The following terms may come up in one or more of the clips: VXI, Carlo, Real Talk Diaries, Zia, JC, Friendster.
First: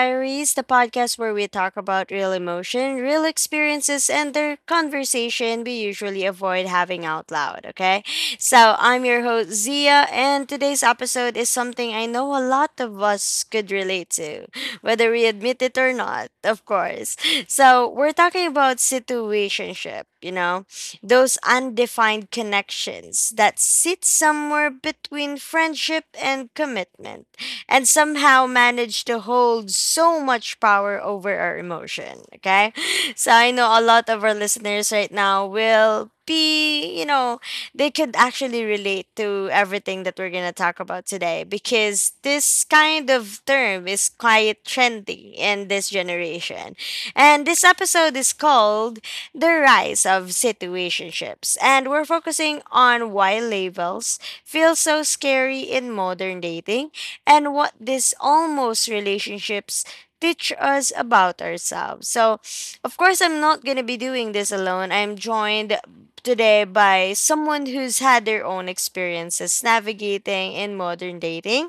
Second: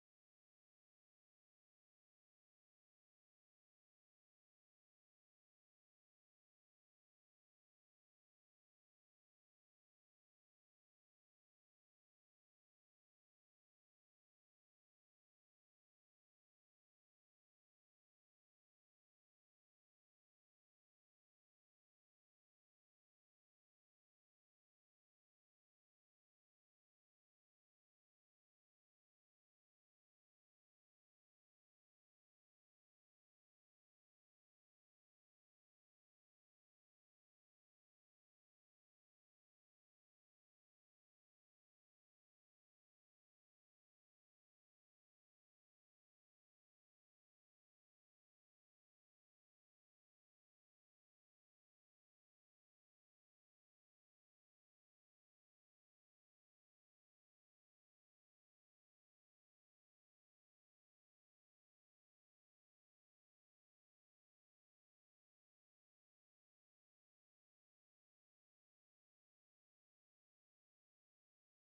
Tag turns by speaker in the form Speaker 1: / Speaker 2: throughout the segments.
Speaker 1: Diaries, the podcast where we talk about real emotion, real experiences, and the conversation we usually avoid having out loud, okay? So I'm your host, Zia, and today's episode is something I know a lot of us could relate to, whether we admit it or not, of course. So we're talking about situationship. Those undefined connections that sit somewhere between friendship and commitment and somehow manage to hold so much power over our emotion. Okay. So I know a lot of our listeners right now will be, they could actually relate to everything that we're going to talk about today because this kind of term is quite trendy in this generation. And this episode is called The Rise of Situationships. And we're focusing on why labels feel so scary in modern dating and what these almost relationships teach us about ourselves. So, of course, I'm not going to be doing this alone. I'm joined today by someone who's had their own experiences navigating in modern dating,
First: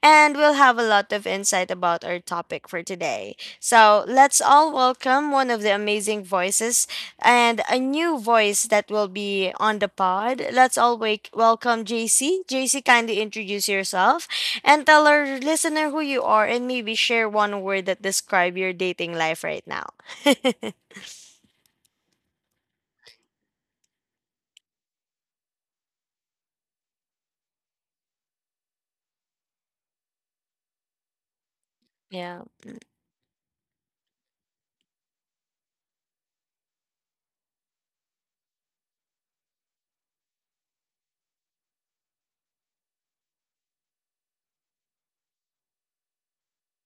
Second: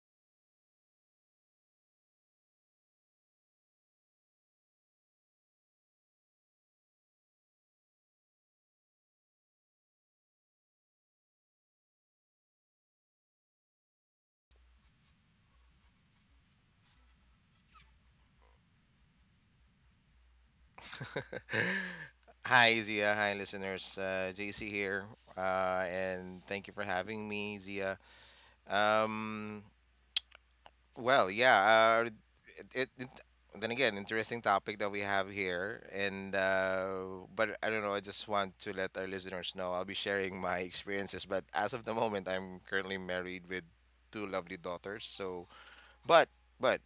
Speaker 1: and we'll have a lot of insight about our topic for today. So, let's all welcome one of the amazing voices and a new voice that will be on the pod. Let's all wake welcome JC. JC, kindly introduce yourself and tell our listener who you are and maybe share one word that describe your dating life right now.
Speaker 2: Hi, Zia. Hi, listeners. JC here, and thank you for having me, Zia. Um, well, yeah.
Speaker 1: Yeah.
Speaker 2: It, it, then again, interesting topic that we have here, and but I don't know. I just want to let our listeners know I'll be sharing my experiences. But as of the moment, I'm currently married with two lovely daughters. So, but but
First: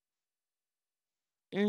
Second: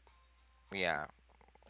Speaker 2: yeah,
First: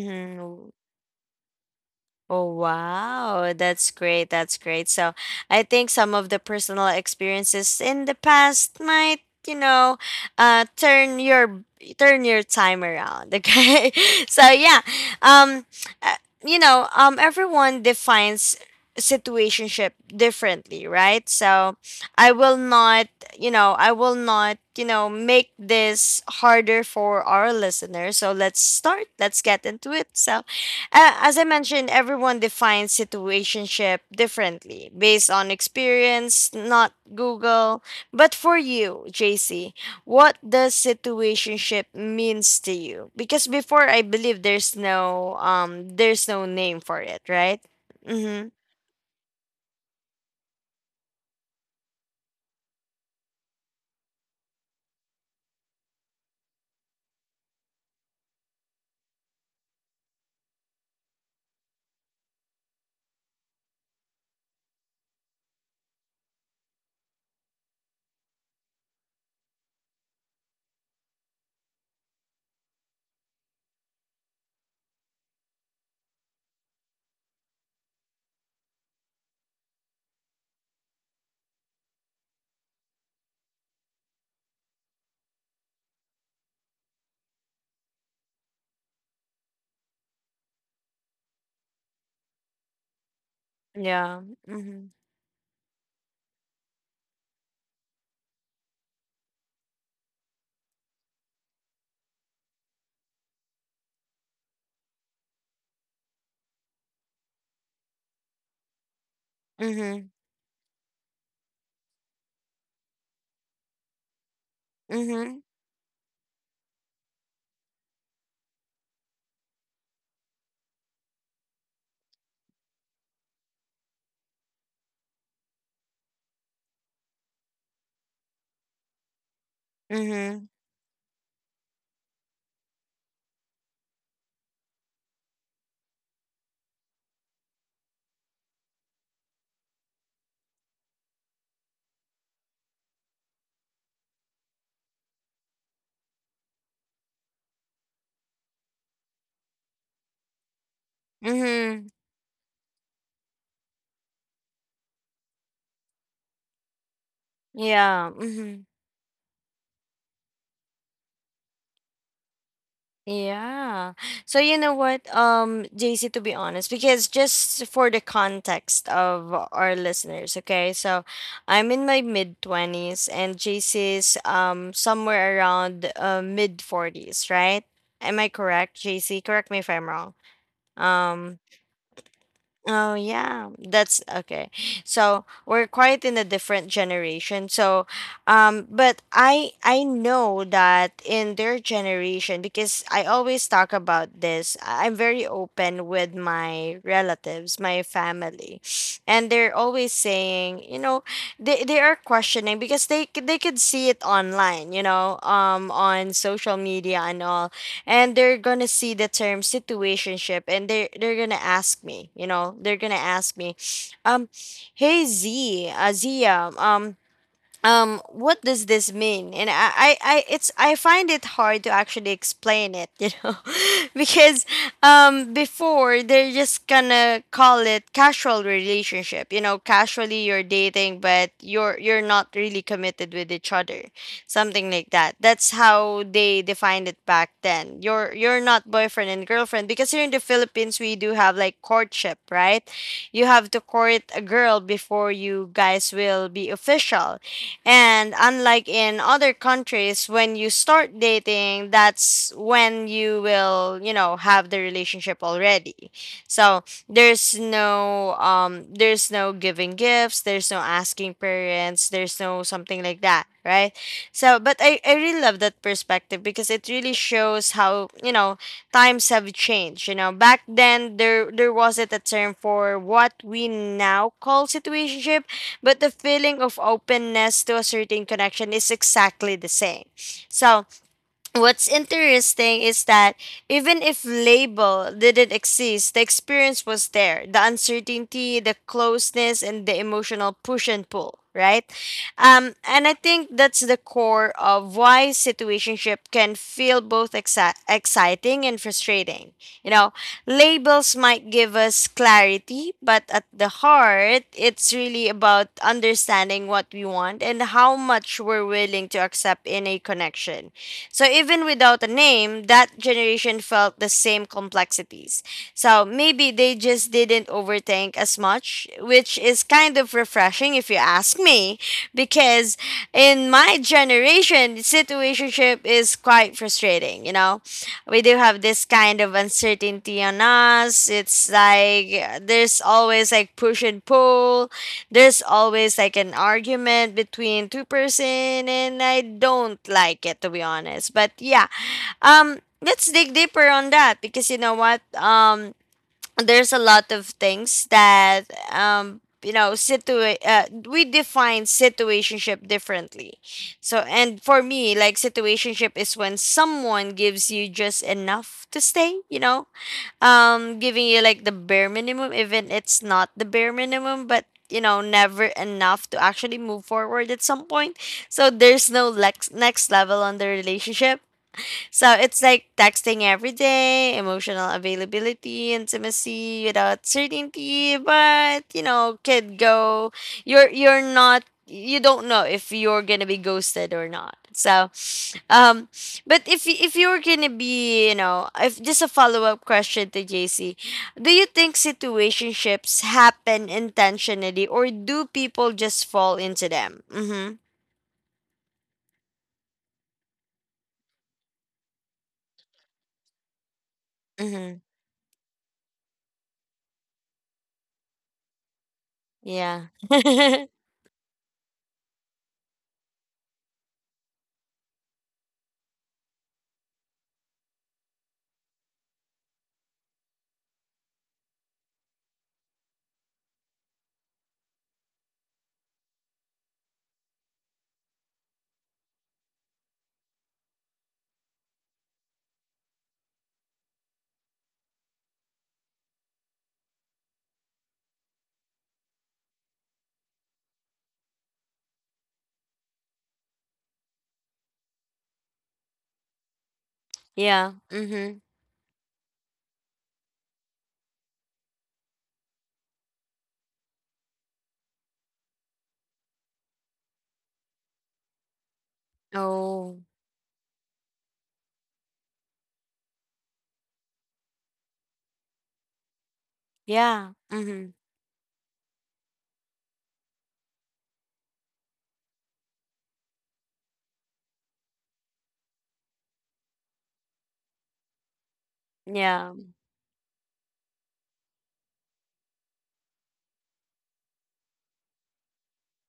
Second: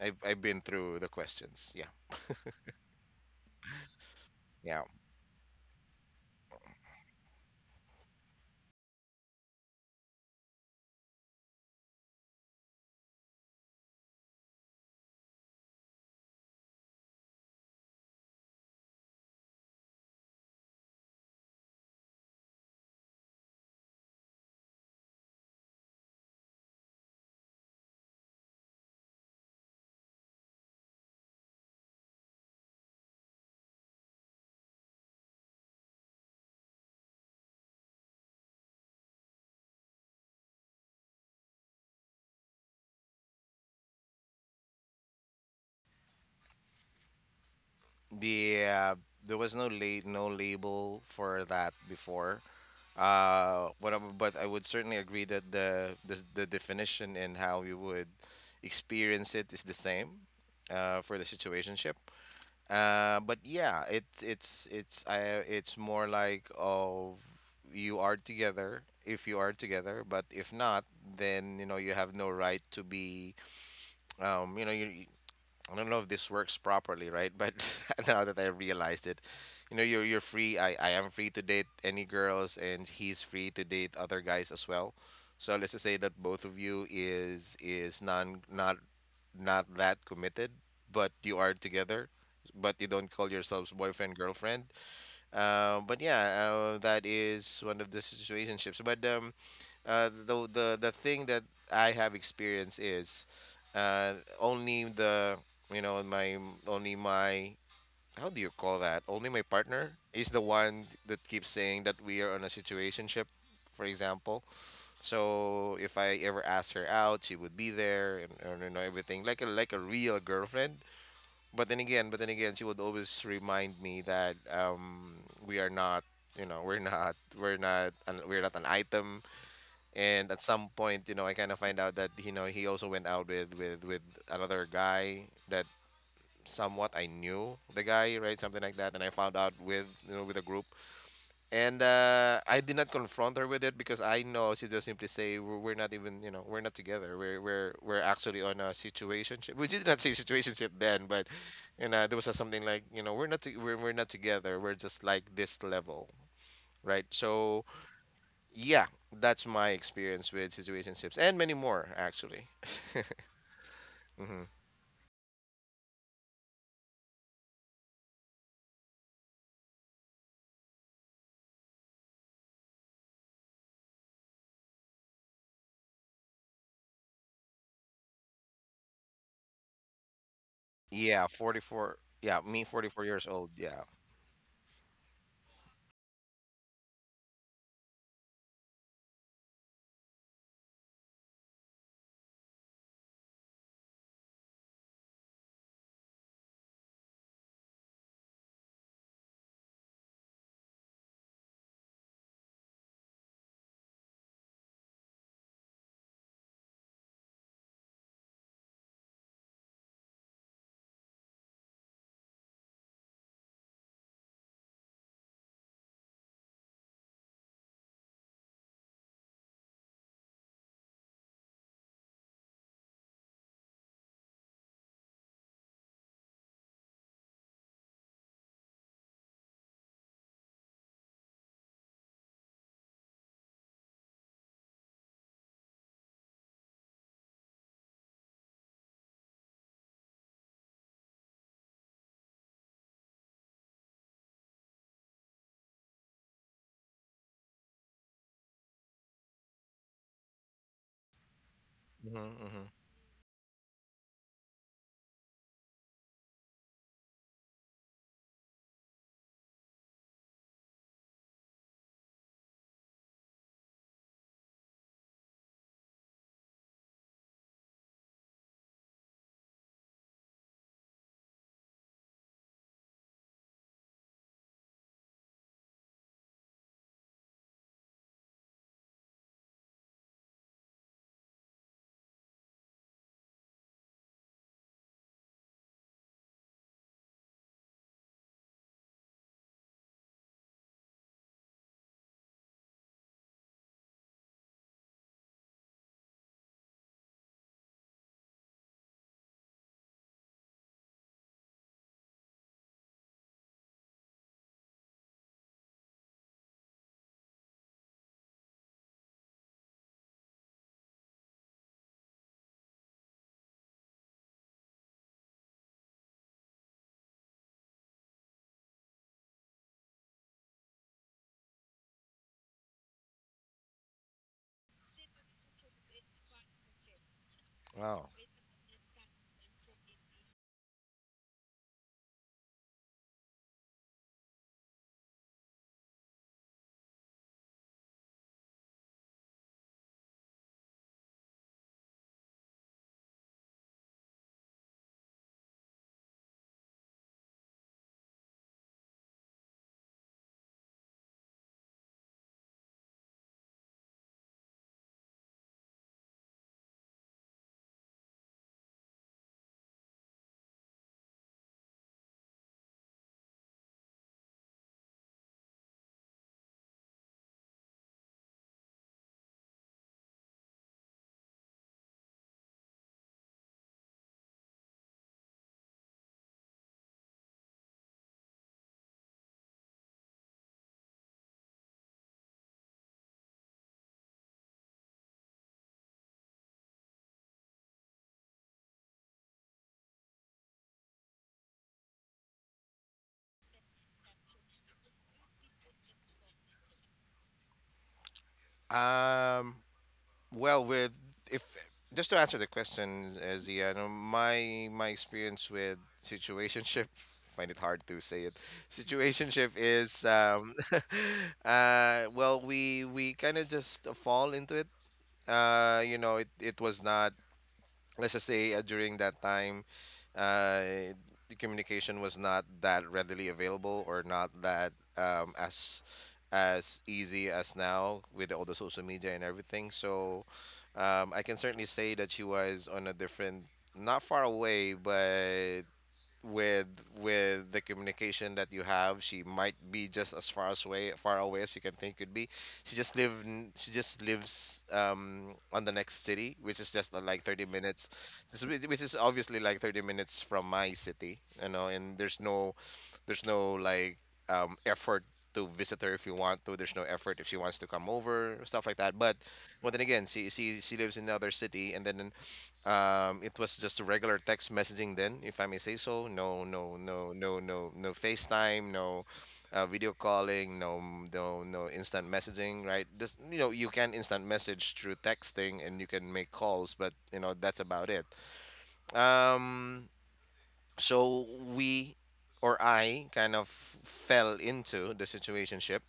Speaker 2: I've been through the questions. Yeah,
Speaker 1: Oh, wow. That's great. That's
Speaker 2: yeah.
Speaker 1: great. So I think some of the personal experiences in the past might, you know, uh, turn your turn your time around. Okay. So yeah. Um, uh, everyone defines situationship differently, right? So I will not, I will not, make this harder for our listeners. So let's start. Let's get into it. So as I mentioned, everyone defines situationship differently based on experience, not Google. But for you, JC, what does situationship means to you? Because before I believe there's no name for it, right? Mhm.
Speaker 2: Yeah, there was no label for that before. But I would certainly agree that the definition and how you would experience it is the same for the situationship. But yeah, it's more like of you are together if you are together, but if not, then you know you have no right to be you know you I don't know if this works properly, right? But now that I realized it, you know, you're free. I am free to date any girls, and he's free to date other guys as well. So let's just say that both of you is non not not that committed, but you are together, but you don't call yourselves boyfriend
Speaker 1: Yeah.
Speaker 2: girlfriend.
Speaker 1: Mhm.
Speaker 2: That is one of the situationships. But The thing that I have experienced is only the you know my only my how do you call that? Only my partner
Speaker 1: Mhm.
Speaker 2: is the one that keeps saying that we are on a situationship, for example.
Speaker 1: Mhm.
Speaker 2: So if I ever asked her out, she would be there and you know everything like a real girlfriend. But then again, she would always remind me that we are not, you know, we're not an item, and at
Speaker 1: Mhm.
Speaker 2: some point, you know, I kind of find out that you know he also went out with another guy that somewhat I knew, the guy, right? Something like that, and I found out with, you know, with a group. And I did not confront her with it because I know she just simply say we're not even, you know, we're not together, we're actually on a situationship. We did not say situationship then, but
Speaker 1: Mhm.
Speaker 2: you know there was a something like, you know, we're not together, we're just like this level, right? So
Speaker 1: Yeah. Mhm.
Speaker 2: yeah, that's my experience with situationships and many more actually.
Speaker 1: Yeah. So
Speaker 2: hmm
Speaker 1: you know what, JC, to be honest, because just for the context of our listeners, okay, so I'm in my mid twenties and JC's somewhere around mid forties, right? Am I correct, JC? Correct me if I'm wrong.
Speaker 2: Yeah,
Speaker 1: Um,
Speaker 2: 44. Yeah, me
Speaker 1: Oh
Speaker 2: 44 years
Speaker 1: yeah,
Speaker 2: old. Yeah.
Speaker 1: that's okay. So we're quite in a different generation. So, but I know that in their generation because I always talk about this. I'm very open with my relatives, my family, and they're always saying, they are questioning because they could see it online, on social media and all, and they're gonna see the term situationship, and they're gonna ask me, um hey, z Zia, what does this mean? And I find it hard to actually explain it, because before they're just gonna call it casual relationship, casually you're dating but you're not really committed with each other, something like that. That's how they defined it back then. You're not boyfriend and girlfriend, because here in the Philippines we do have like courtship, right? You have to court a girl before you guys will be official, and unlike in other countries, when you start dating,
Speaker 2: hmm
Speaker 1: that's
Speaker 2: hmm
Speaker 1: when you will, have the relationship already. So there's no giving gifts, there's no asking parents, there's no something like that, right? So but I really love that perspective because it really shows how, times have changed. You know, back then there wasn't a term for what we now call situationship, but the feeling of openness to a certain connection is exactly the same. So what's interesting is that even if label didn't exist, the experience was there. The uncertainty, the closeness, and the emotional push and pull, right? And I think that's the core of why situationship can feel both exciting and frustrating. You know, labels might give us clarity, but at the heart, it's really about understanding what we want and how much we're willing to accept in a connection. So even without a name, that generation felt the same complexities. So maybe they just didn't overthink as much, which is kind of refreshing if you ask me, because in my generation, situationship is quite frustrating. We
Speaker 2: Wow.
Speaker 1: do have this kind of uncertainty on us. It's like there's always like push and pull, there's always like an argument between two person, and I don't like it to be honest. But yeah, let's dig deeper on that because you know what? There's a lot of things that we define situationship differently. So and for me, like, situationship is when someone gives you just enough to stay, giving you like the bare minimum, even it's not the bare minimum, but never enough to actually move forward at some point. So there's no next level on the relationship. So it's like texting every day, emotional availability, intimacy without certainty, but could go, you're not, you don't know if you're gonna be ghosted or not. So um, but if if you were gonna be, if just a follow up question to JC, do you think situationships happen intentionally, or do people just fall into them? Mm-hmm.
Speaker 2: Um, well, with if just to answer the question, Zia, you
Speaker 1: Mm-hmm.
Speaker 2: my my experience with situationship, find it hard to say it. Situationship
Speaker 1: Yeah.
Speaker 2: is well, we kind of just fall into it. You know, it was not, let's just say during that time, uh, the communication was not that readily available or not that as easy as now with all the social media and everything. So I can certainly say that she was on a different, not far away, but with with the communication that you have, she might be just as far as way far away as you can think could be. She just lives on the next city which is just like 30
Speaker 1: Yeah.
Speaker 2: minutes.
Speaker 1: Mm-hmm.
Speaker 2: Which is obviously like 30 minutes from my city, you know. And there's no, there's no like effort to visit her if you want to. There's no effort if she wants to come over, stuff like that. But then
Speaker 1: Oh.
Speaker 2: again, she lives in another city. And then it was just a regular text messaging then, if I may say so. No, no, no,
Speaker 1: Yeah.
Speaker 2: no,
Speaker 1: Mm-hmm.
Speaker 2: no, No FaceTime, no video calling, no, no instant messaging, right? Just, you know, you can instant message through texting and you can make calls, but you know that's about it.
Speaker 1: Yeah.
Speaker 2: Um, so we or I kind of fell into the situationship.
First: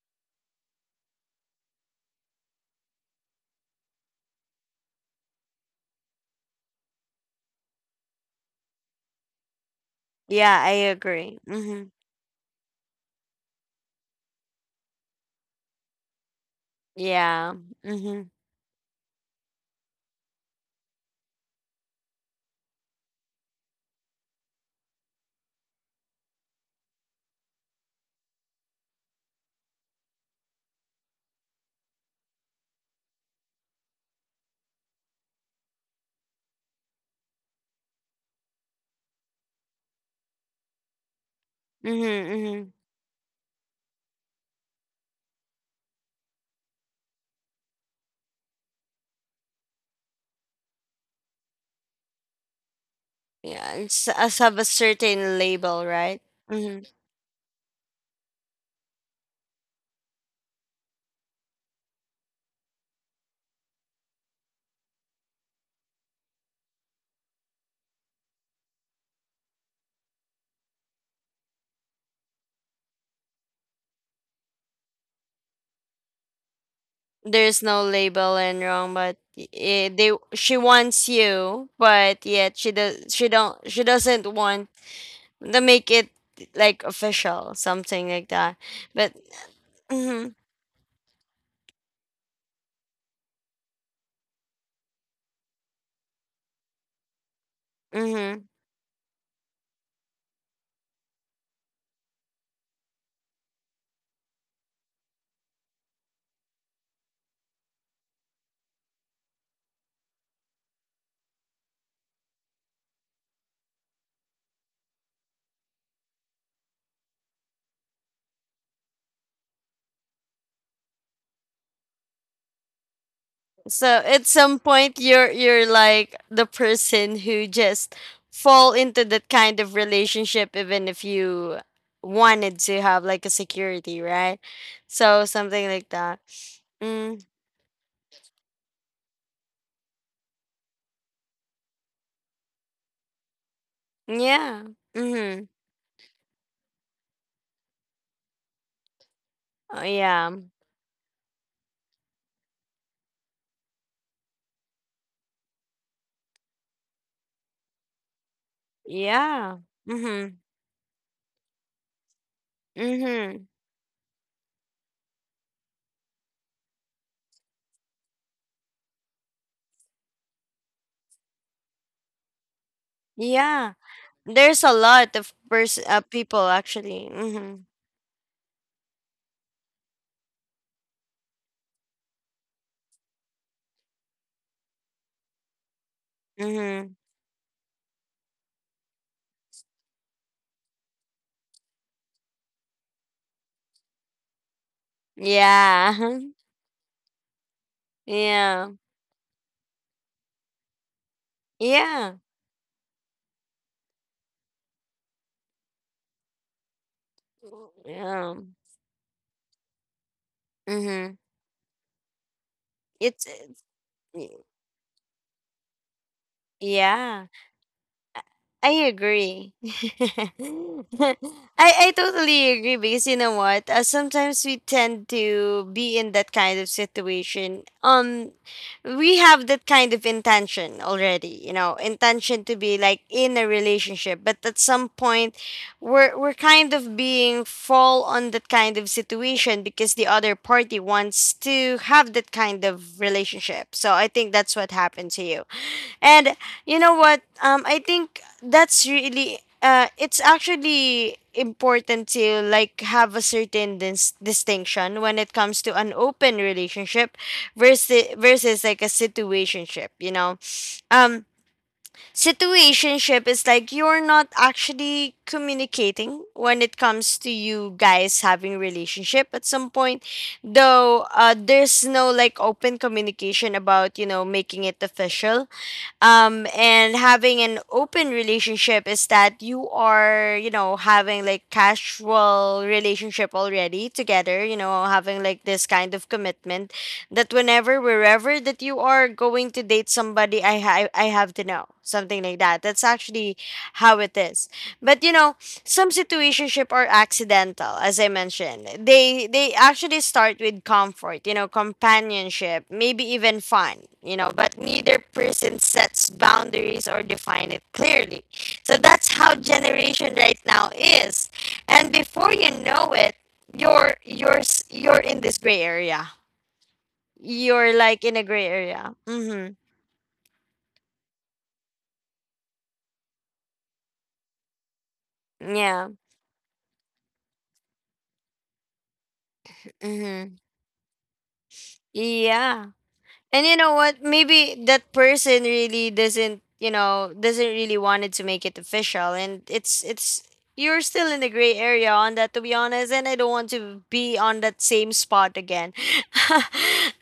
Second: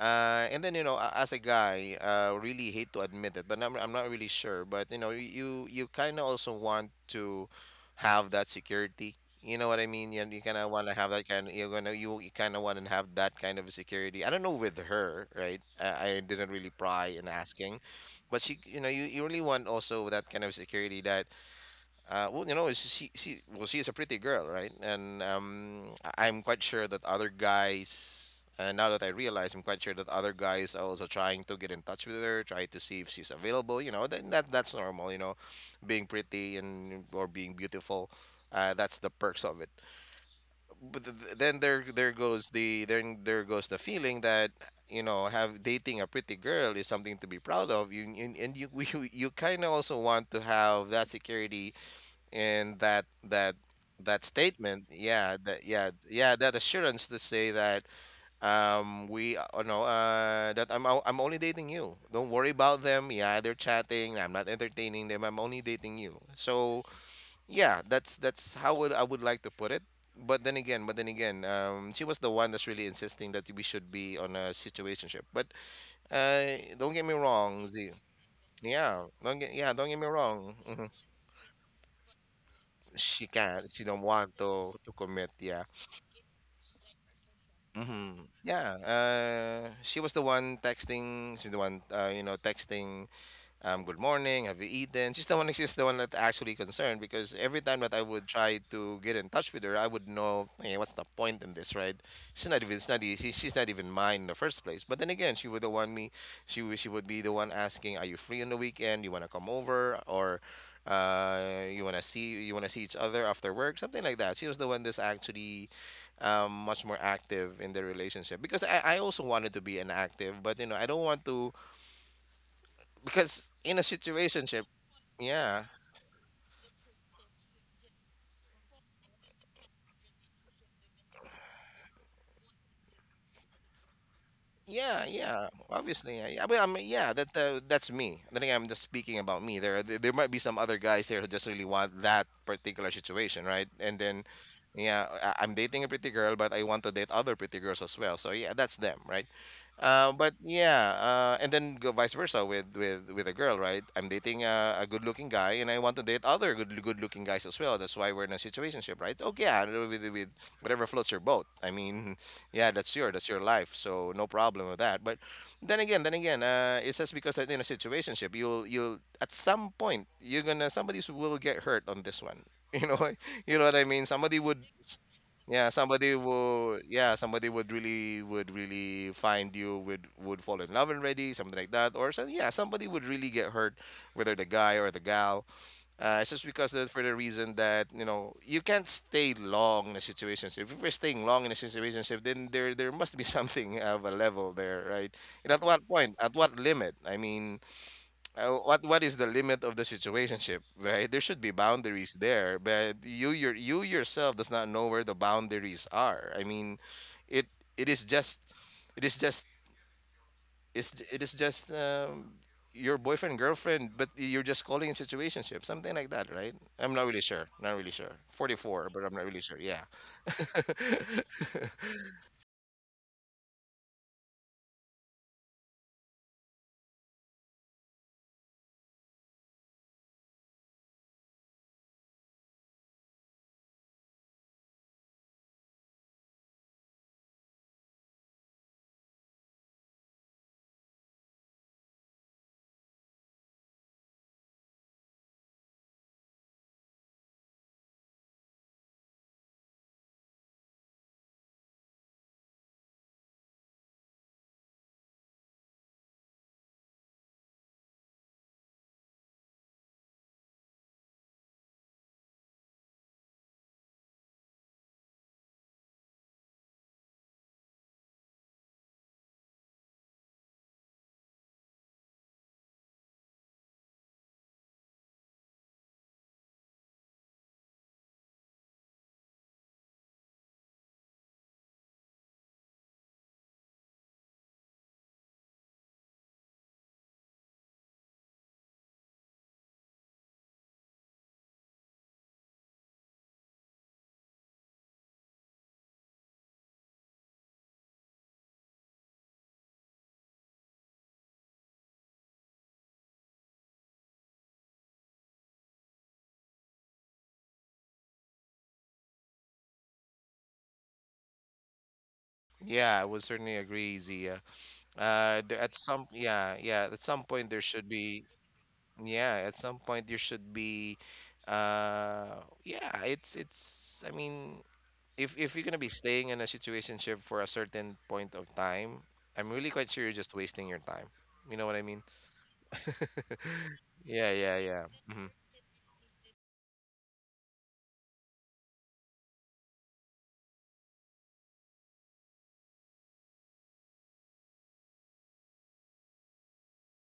Speaker 2: And then, you know, as a guy, really hate to admit it, but I'm not really sure. But you know, you kind of also want to have that security. You know what I mean? You kind
Speaker 1: Yeah.
Speaker 2: of
Speaker 1: I
Speaker 2: want to have that
Speaker 1: agree.
Speaker 2: kind.
Speaker 1: Mm-hmm.
Speaker 2: You kind of want to have that kind of security. I don't know with her, right? I didn't really pry in
Speaker 1: Yeah.
Speaker 2: asking,
Speaker 1: Mm-hmm.
Speaker 2: but she, you know, you really want also that kind of security that, well, you know, she well, she is a pretty girl, right? And I'm quite sure that other guys, now that I realize, I'm quite sure that other guys are also trying to get in touch with her, try to see if she's available. You know, that's normal. You know, being pretty and or being beautiful, that's the perks of it. But then there
Speaker 1: Mm-hmm.
Speaker 2: there goes
Speaker 1: Mm-hmm.
Speaker 2: the then there goes the feeling that, you know, have dating a pretty girl is something to be proud of. And you you kind of also want to have that security, and
Speaker 1: Yeah. It's,
Speaker 2: that
Speaker 1: us have a
Speaker 2: statement, yeah,
Speaker 1: certain
Speaker 2: that
Speaker 1: label,
Speaker 2: yeah
Speaker 1: right?
Speaker 2: yeah that
Speaker 1: Mm-hmm.
Speaker 2: assurance to say that we no that I'm only dating you, don't worry about them. Yeah, they're chatting, I'm not entertaining them, I'm only dating you. So yeah, that's how would I would like to put it. But then again, she was the one that's really insisting that we should be on a situationship. But uh don't get me
Speaker 1: There's
Speaker 2: wrong,
Speaker 1: no
Speaker 2: Z.
Speaker 1: label and wrong but
Speaker 2: Yeah, don't get me
Speaker 1: they
Speaker 2: wrong.
Speaker 1: she
Speaker 2: Mm-hmm.
Speaker 1: wants you but yet
Speaker 2: She can't,
Speaker 1: she
Speaker 2: she don't
Speaker 1: doesn't
Speaker 2: want
Speaker 1: want
Speaker 2: to commit,
Speaker 1: to
Speaker 2: yeah.
Speaker 1: make it like official, something
Speaker 2: Hmm,
Speaker 1: like that.
Speaker 2: yeah.
Speaker 1: But
Speaker 2: She was the
Speaker 1: hmm,
Speaker 2: one texting, she's the one you know, texting, good morning, have you eaten? She's the one that actually concerned, because every time that I would
Speaker 1: hmm,
Speaker 2: try to get in touch with her, I would know, hey, what's the point in this, right? She's not even, it's not, e- she, she's not even mine in the first place. But then again, she would be the one asking, are you free on the weekend? You want to come over, or uh, you want to see each other after work, something like that. She was the one that's actually much more active in the relationship, because I also wanted to be an active, but you know, I don't want to, because in a
Speaker 1: so at some
Speaker 2: situationship,
Speaker 1: point
Speaker 2: yeah.
Speaker 1: you're like the person who just fall into that kind of relationship even if you wanted to have like a security, right?
Speaker 2: Yeah,
Speaker 1: So
Speaker 2: yeah,
Speaker 1: something like that.
Speaker 2: obviously. I mean, yeah,
Speaker 1: mm,
Speaker 2: that's me. I think I'm just speaking about me. There might be some other guys there who just really want that particular situation, right? And then,
Speaker 1: yeah.
Speaker 2: yeah,
Speaker 1: Mm-hmm.
Speaker 2: I'm dating a pretty girl, but I want to date other pretty girls as well. So yeah, that's them, right?
Speaker 1: Oh, yeah.
Speaker 2: And then go vice versa with a girl, right? I'm dating a good-looking guy, and I want to date other good-looking guys as well. That's why we're in a situationship, right? Okay,
Speaker 1: Yeah.
Speaker 2: yeah, with
Speaker 1: Mhm.
Speaker 2: whatever floats your boat. I mean, yeah, that's your
Speaker 1: Mhm.
Speaker 2: life, so no problem with that. But then again, it's just because that in a situationship, you'll at some point you're gonna, somebody will get hurt on this one. You know, you know what
Speaker 1: Yeah.
Speaker 2: I mean. Somebody
Speaker 1: There's
Speaker 2: would,
Speaker 1: a lot of
Speaker 2: yeah, somebody
Speaker 1: people
Speaker 2: would,
Speaker 1: actually.
Speaker 2: yeah, somebody
Speaker 1: Mhm.
Speaker 2: would really find, you would fall in love already, something like that, or so yeah, somebody would really get hurt, whether the guy or the gal. It's just because that
Speaker 1: Mhm.
Speaker 2: for the reason that you know you can't stay long in a situationship. If you're staying long in a situationship, then there must be something of a level there, right? And at what point?
Speaker 1: Yeah.
Speaker 2: At what limit? I mean,
Speaker 1: Yeah.
Speaker 2: what is the limit of the situationship, right? There should be boundaries
Speaker 1: Yeah.
Speaker 2: there, but you yourself does not know where the boundaries are. I mean, it it is
Speaker 1: Yeah.
Speaker 2: just it is just
Speaker 1: Mhm.
Speaker 2: it is just your
Speaker 1: It's,
Speaker 2: boyfriend
Speaker 1: it's
Speaker 2: girlfriend, but
Speaker 1: y-
Speaker 2: you're just calling it situationship, something like that, right? I'm not really
Speaker 1: yeah.
Speaker 2: sure. Not really sure. Forty
Speaker 1: I
Speaker 2: four, but I'm not really
Speaker 1: agree.
Speaker 2: sure. Yeah.
Speaker 1: I totally agree because you know what? Sometimes we tend to be in that kind of situation. We have that kind of intention already. You know, intention to be like in a relationship, but at some point, we're kind of being fall on that kind of situation because the other party wants to have that kind of relationship. So I think that's what happened to you. And you know what? I think that's really it's actually important to like have a certain distinction when it comes to an open relationship versus like a situationship. Um, situationship is like you're not actually communicating when it comes to you guys having relationship at some point, though there's no like open communication about, making it official. And having an open relationship is that you are, having like casual relationship already together, you know, having like this kind of commitment that whenever, wherever that you are going to date somebody, I have to know, something like that. That's actually how it is. But you know, some situationship are accidental. As I mentioned, they actually start with comfort, you know, companionship, maybe even fun, you know, but neither person sets boundaries or define it clearly. So that's how generation right now is, and before you know
Speaker 2: Yeah, I
Speaker 1: it,
Speaker 2: would certainly agree, Zia.
Speaker 1: you're in this
Speaker 2: There,
Speaker 1: gray
Speaker 2: at some,
Speaker 1: area,
Speaker 2: yeah, yeah, at some point there
Speaker 1: you're
Speaker 2: should
Speaker 1: like in a
Speaker 2: be,
Speaker 1: gray area.
Speaker 2: yeah,
Speaker 1: Mm-hmm.
Speaker 2: at some point you should be, yeah, it's I mean, if you're gonna be
Speaker 1: Yeah.
Speaker 2: staying in a situationship for a certain point of time, I'm really quite sure you're just
Speaker 1: Mm-hmm.
Speaker 2: wasting your time. You know what I mean?
Speaker 1: Yeah. And you know what?
Speaker 2: Yeah,
Speaker 1: Maybe
Speaker 2: yeah, yeah.
Speaker 1: that
Speaker 2: hmm
Speaker 1: person really doesn't, doesn't really wanted to make it official, and it's, you're still in the gray area on that to be honest, and I don't want to be on that same spot again.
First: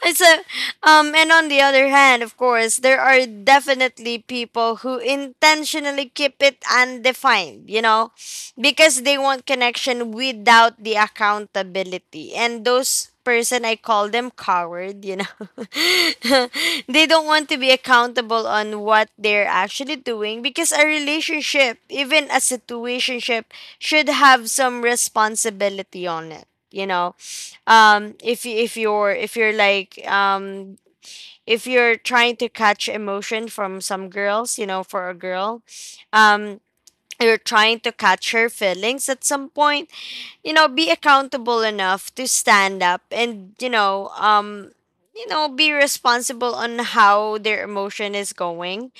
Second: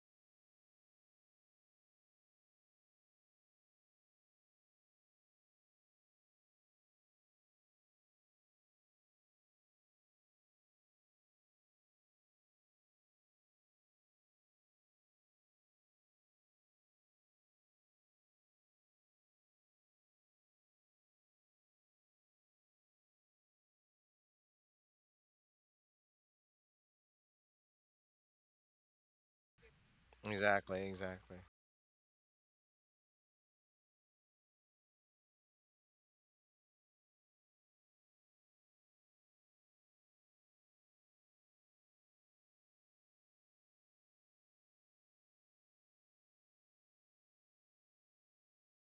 Speaker 1: it's a And on the other hand, of course, there are definitely people who intentionally keep it undefined, you know? Because they want connection without the accountability, and those person I call them coward. They don't want to be accountable on what they're actually doing, because a relationship, even a situationship, should have some responsibility on it. If you're like
Speaker 2: Exactly, exactly.
Speaker 1: if you're trying to catch emotion from some girls, for a girl. Um you're trying to catch her feelings at some point. Be accountable enough to stand up, and be responsible on how their emotion is going.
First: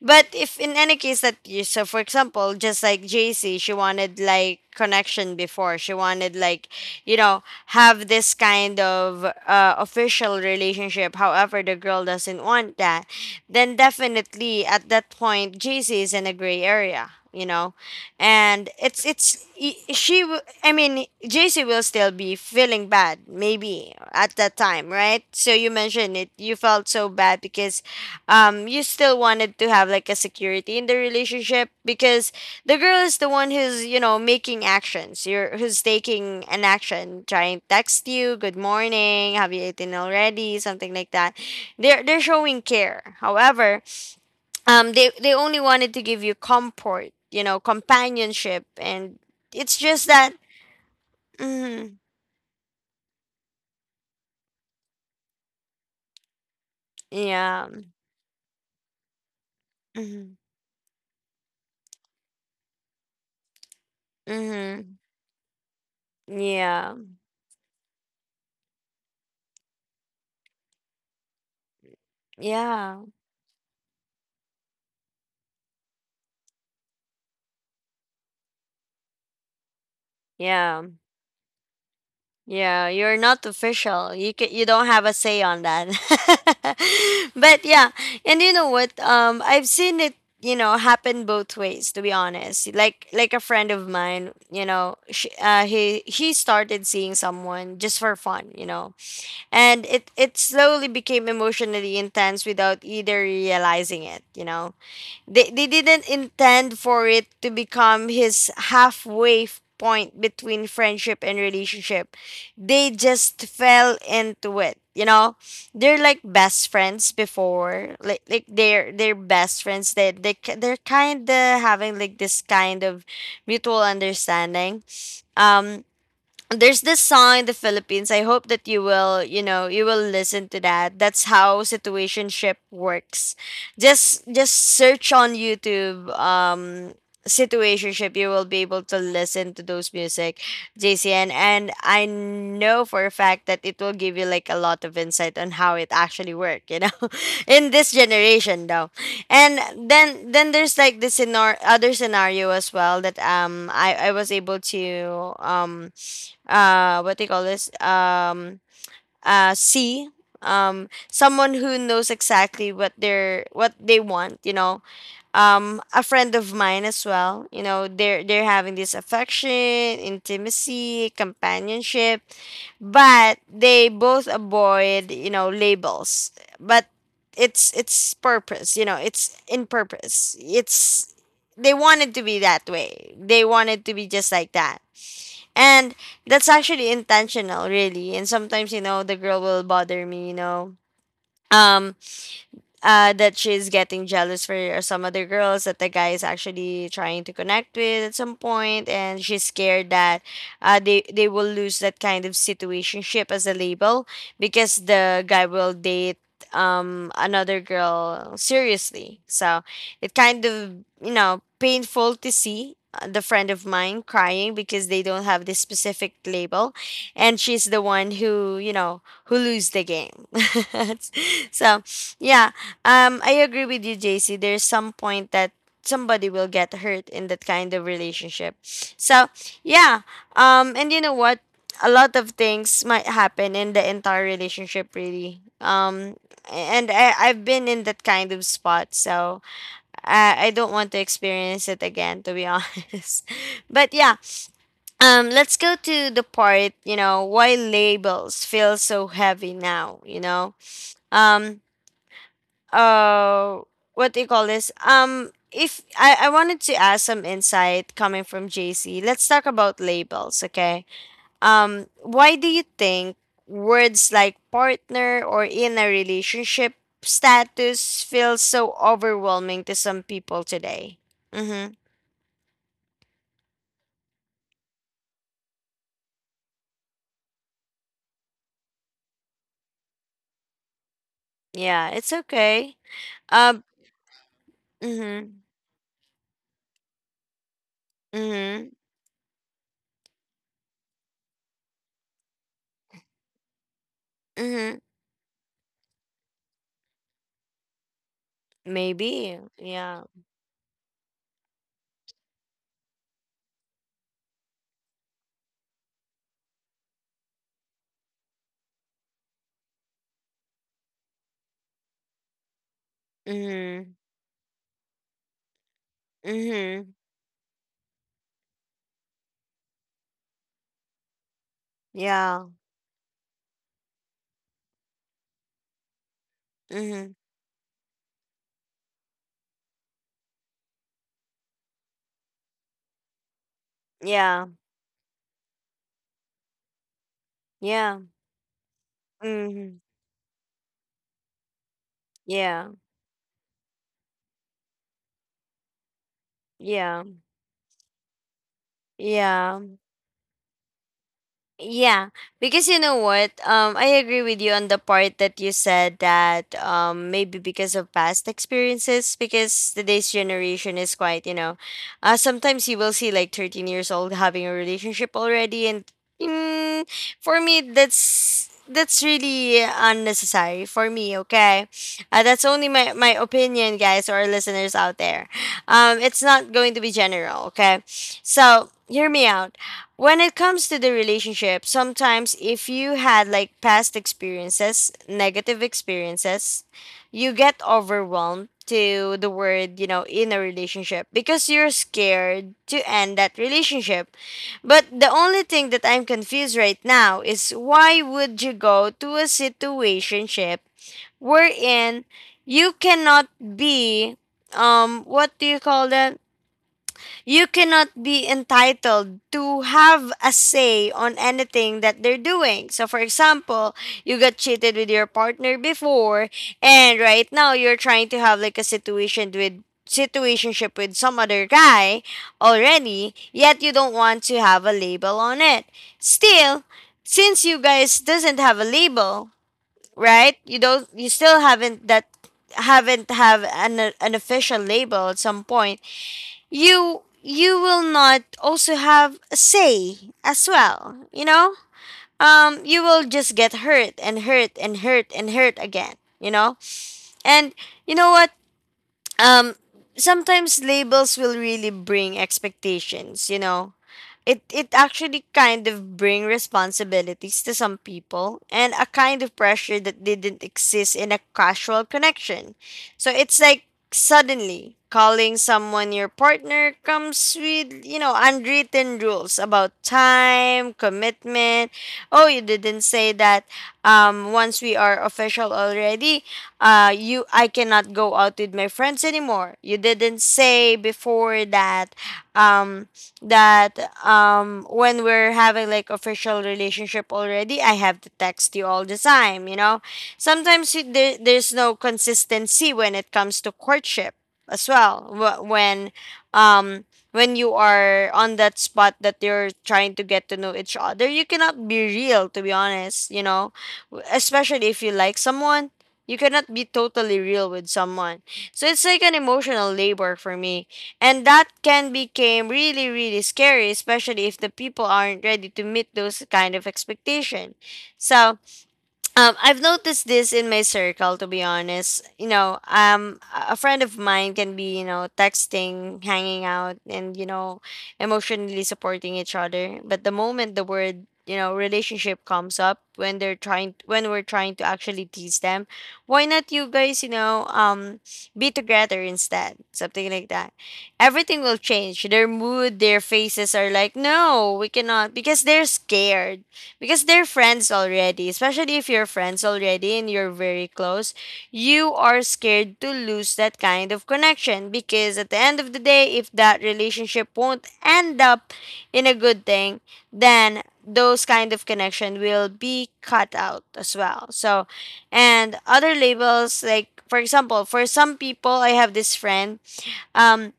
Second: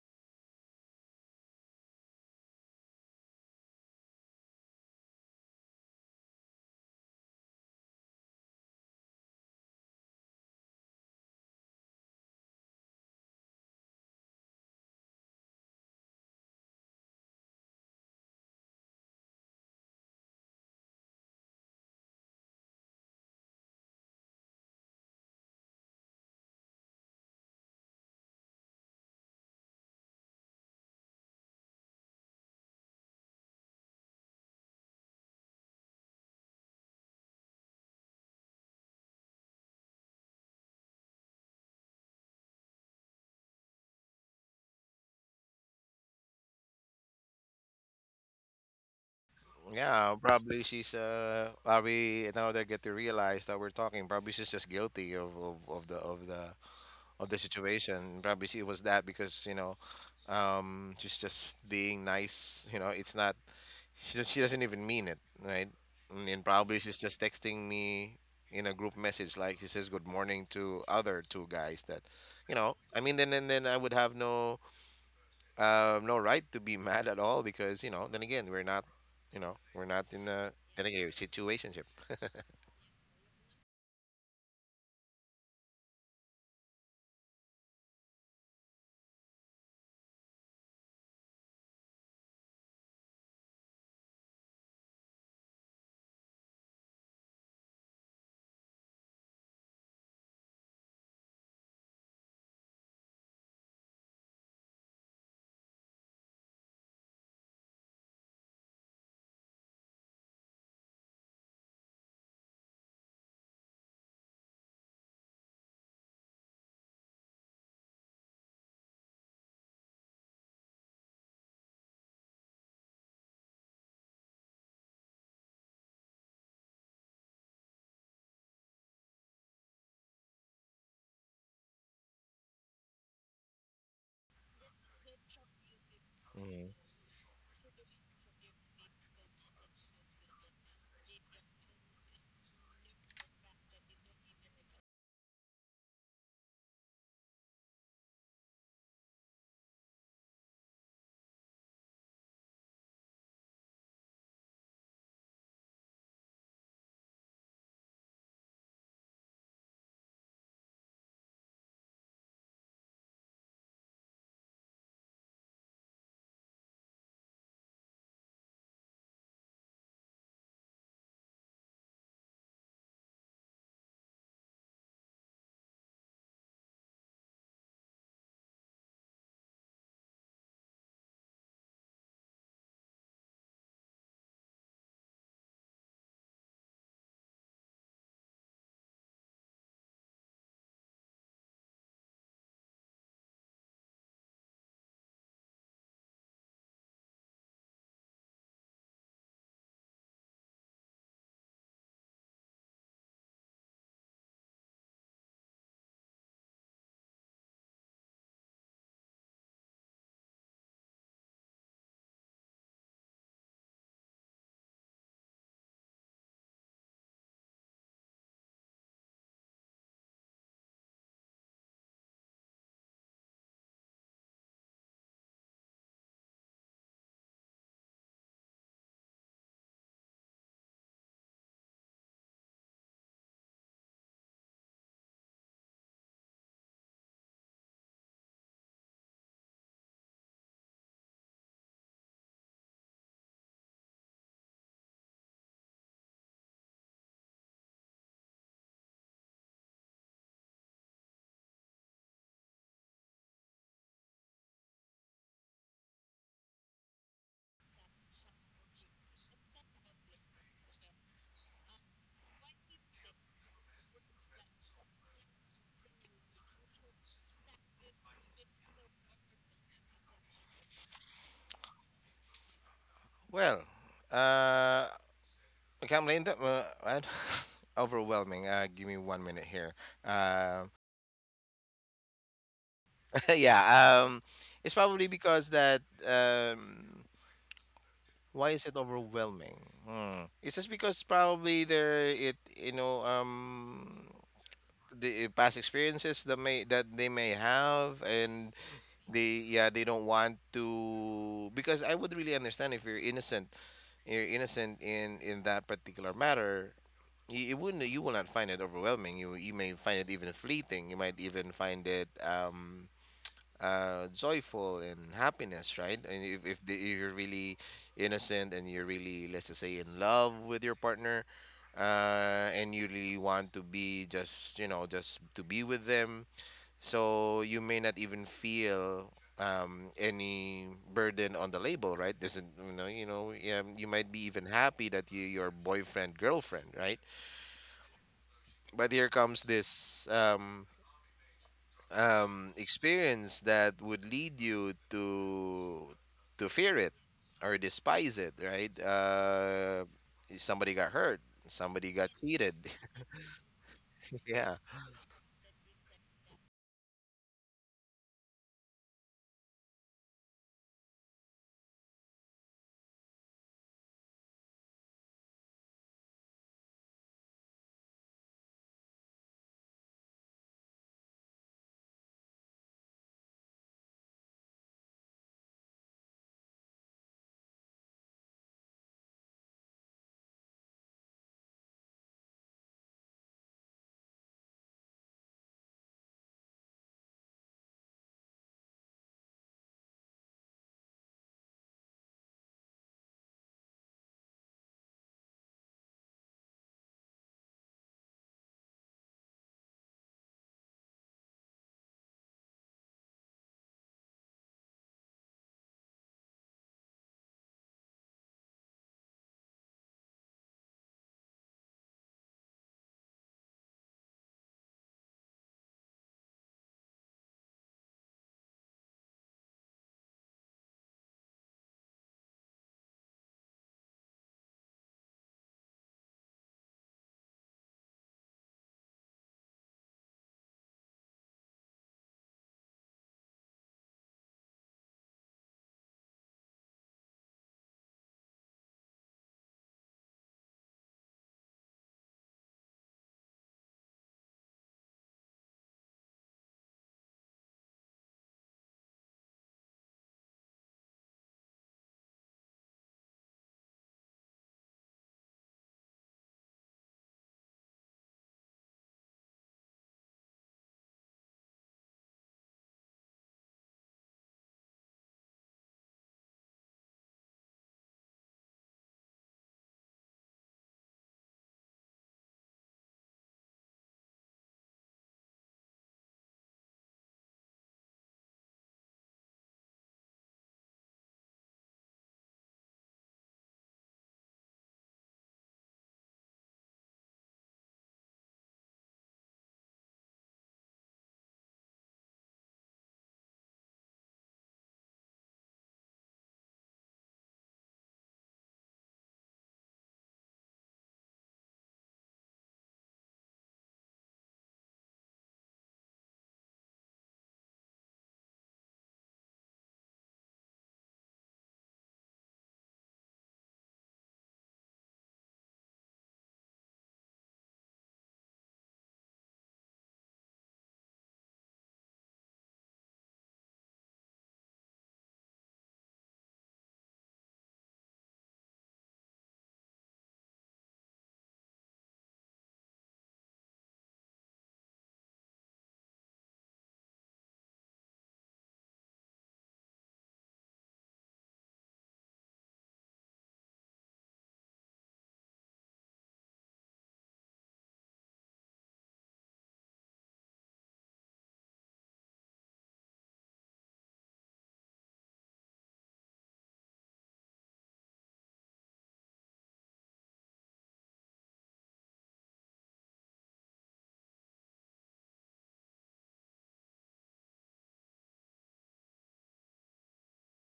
Speaker 1: But if in any case that you, so for example just like JC, she wanted like connection before, she wanted like you know have this kind of official relationship. However, the girl doesn't want that, then definitely at that point JC is in a gray area. And it's I mean, JC will still be feeling bad maybe at that time, right? So you mentioned it, you felt so bad because you still wanted to have like a security in the relationship, because the girl is the one who's, making actions, you're who's taking an action, trying to text you good morning, have you eaten already, something like that. They're showing care. However, they only wanted to give you comfort, companionship, and it's just
Speaker 2: Yeah,
Speaker 1: that.
Speaker 2: probably she's
Speaker 1: Mm,
Speaker 2: probably now they get to realize that we're talking, probably she's just guilty of the
Speaker 1: yeah.
Speaker 2: situation. Probably she was that because
Speaker 1: Mm,
Speaker 2: she's just being nice. You know, it's not. She doesn't even
Speaker 1: hmm.
Speaker 2: mean it, right? And then probably
Speaker 1: Yeah.
Speaker 2: she's just texting me in a group message, like she says good morning to other two guys that
Speaker 1: Yeah.
Speaker 2: then I would have no no right to be mad at all, because then again we're not, in a,
Speaker 1: Yeah.
Speaker 2: then again, situationship.
Speaker 1: Yeah. You're not official, you don't have a say on that. But yeah. And you know what? I've seen it happen both ways, to be honest. Like a friend of mine, you know she, he started seeing someone just for fun. And it slowly became emotionally intense without either realizing it. They didn't intend for it to become his halfway point between friendship and relationship. They just fell into it. They're like best friends before, like they're best friends. They're kind of having like this kind of mutual understanding. Um there's this song in the Philippines. I hope that you will, you will listen to that. That's how situationship works. Just search on YouTube,
Speaker 2: Mhm.
Speaker 1: situationship. You will be able to listen to those music, JCN, and I know for a fact that it will give you like a lot of insight on how it actually work, in this generation though. And then there's like this other scenario as well that I was able to, what they call this, see, someone who knows exactly what they want. A friend of mine as well, they're having this affection, intimacy, companionship, but they both avoid, labels. But it's purpose, it's in purpose, it's, they wanted to be that way. They wanted to be just like that. And that's actually intentional, really. And sometimes, the girl will bother me. Um that she's getting jealous for some other girls that the guy is actually trying to connect with at some point, and she's scared that they will lose that kind of situationship as a label, because the guy will date another girl seriously. So it kind of, painful to see, the friend of mine crying because they don't have this specific label, and she's the one who you know who lose the game. So yeah. I agree with you, JC. There's some point that somebody will get hurt in that kind of relationship. So yeah. And you know what? A lot of things might happen in the entire relationship, really. And I've been in that kind of spot, so I don't want to experience it again, to be honest. But yeah. Let's go to the part, you know, why labels feel so heavy now. You know. Um uh what do you call this? If I wanted to ask some insight coming from JC, let's talk about labels. Okay. Why do you think words like partner or in a relationship status feel so overwhelming to some people today? Mm-hmm.
Speaker 2: Well, uh okay, I'm late. What? Overwhelming. Give me one minute here. Uh,
Speaker 1: Yeah, it's okay. um
Speaker 2: yeah. It's probably
Speaker 1: mm-hmm.
Speaker 2: because that. Why is
Speaker 1: Mm-hmm.
Speaker 2: it overwhelming? Hmm. It's just because probably there it,
Speaker 1: Mm-hmm.
Speaker 2: the past experiences that they may have, and
Speaker 1: Maybe.
Speaker 2: they, yeah, they
Speaker 1: Yeah.
Speaker 2: don't want to, because I would really understand if you're innocent. You're innocent in that particular matter. You will not find it overwhelming. You may find it even fleeting. You might even find it
Speaker 1: Mm-hmm.
Speaker 2: joyful and happiness, right? And if if, the,
Speaker 1: Mm-hmm.
Speaker 2: if you're really innocent, and you're really, let's just say, in love with your partner,
Speaker 1: Yeah.
Speaker 2: and you really want to be just you know just to be with them,
Speaker 1: Mm-hmm.
Speaker 2: so you may not even feel any burden on the label, right? there's a, you know Yeah, you might be
Speaker 1: Yeah.
Speaker 2: even happy that your boyfriend girlfriend, right?
Speaker 1: Yeah.
Speaker 2: But here comes
Speaker 1: Mm-hmm.
Speaker 2: this
Speaker 1: Yeah,
Speaker 2: experience that would lead you to fear it,
Speaker 1: yeah,
Speaker 2: or despise it, right?
Speaker 1: yeah.
Speaker 2: Somebody got hurt. Somebody
Speaker 1: Yeah,
Speaker 2: got cheated.
Speaker 1: because you know what? I agree with you
Speaker 2: Yeah,
Speaker 1: on the part that you said that, maybe because of past experiences, because today's generation is quite, sometimes you will see like 13 years old having a relationship already. And mm, for me, that's really unnecessary for me. Okay. That's only my opinion, guys, or listeners out there. It's not going to be general. Okay. So hear me out. When it comes to the relationship, sometimes if you had like past experiences, negative experiences, you get overwhelmed to the word, in a relationship, because you're scared to end that relationship. But the only thing that I'm confused right now is why would you go to a situationship, wherein you cannot be, what do you call that? You cannot be entitled to have a say on anything that they're doing. So, for example, you got cheated with your partner before, and right now you're trying to have like a situation with situationship with some other guy already, yet you don't want to have a label on it. Still, since you guys doesn't have a label, right? You don't. You still haven't that, haven't have an official label at some point, you will not also have a say as well. You will just get hurt and hurt and hurt and hurt again. And you know what? Um sometimes labels will really bring expectations. It actually kind of bring responsibilities to some people and a kind of pressure that didn't exist in a casual connection. So it's like suddenly calling someone your partner comes with, unwritten rules about time, commitment. Oh, you didn't say that. Once we are official already, you I cannot go out with my friends anymore. You didn't say before um that when we're having like official relationship already, I have to text you all the time. There's no consistency when it comes to courtship as well. Um when you are on that spot that you're trying to get to know each other, you cannot be real, to be honest. Especially if you like someone, you cannot be totally real with someone. So it's like an emotional labor for me, and that can become really, really scary, especially if the people aren't ready to meet those kind of expectation. So I've noticed this in my circle, to be honest. A friend of mine can be, texting, hanging out, and, emotionally supporting each other. But the moment the word, relationship, comes up when they're trying, when we're trying to actually tease them, why not you guys, be together instead, something like that. Everything will change. Their mood, their faces are like, no, we cannot, because they're scared, because they're friends already. Especially if you're friends already and you're very close, you are scared to lose that kind of connection, because at the end of the day, if that relationship won't end up in a good thing, then those kind of connection will be cut out as well. So and other labels, like for example for some people, I have this friend. um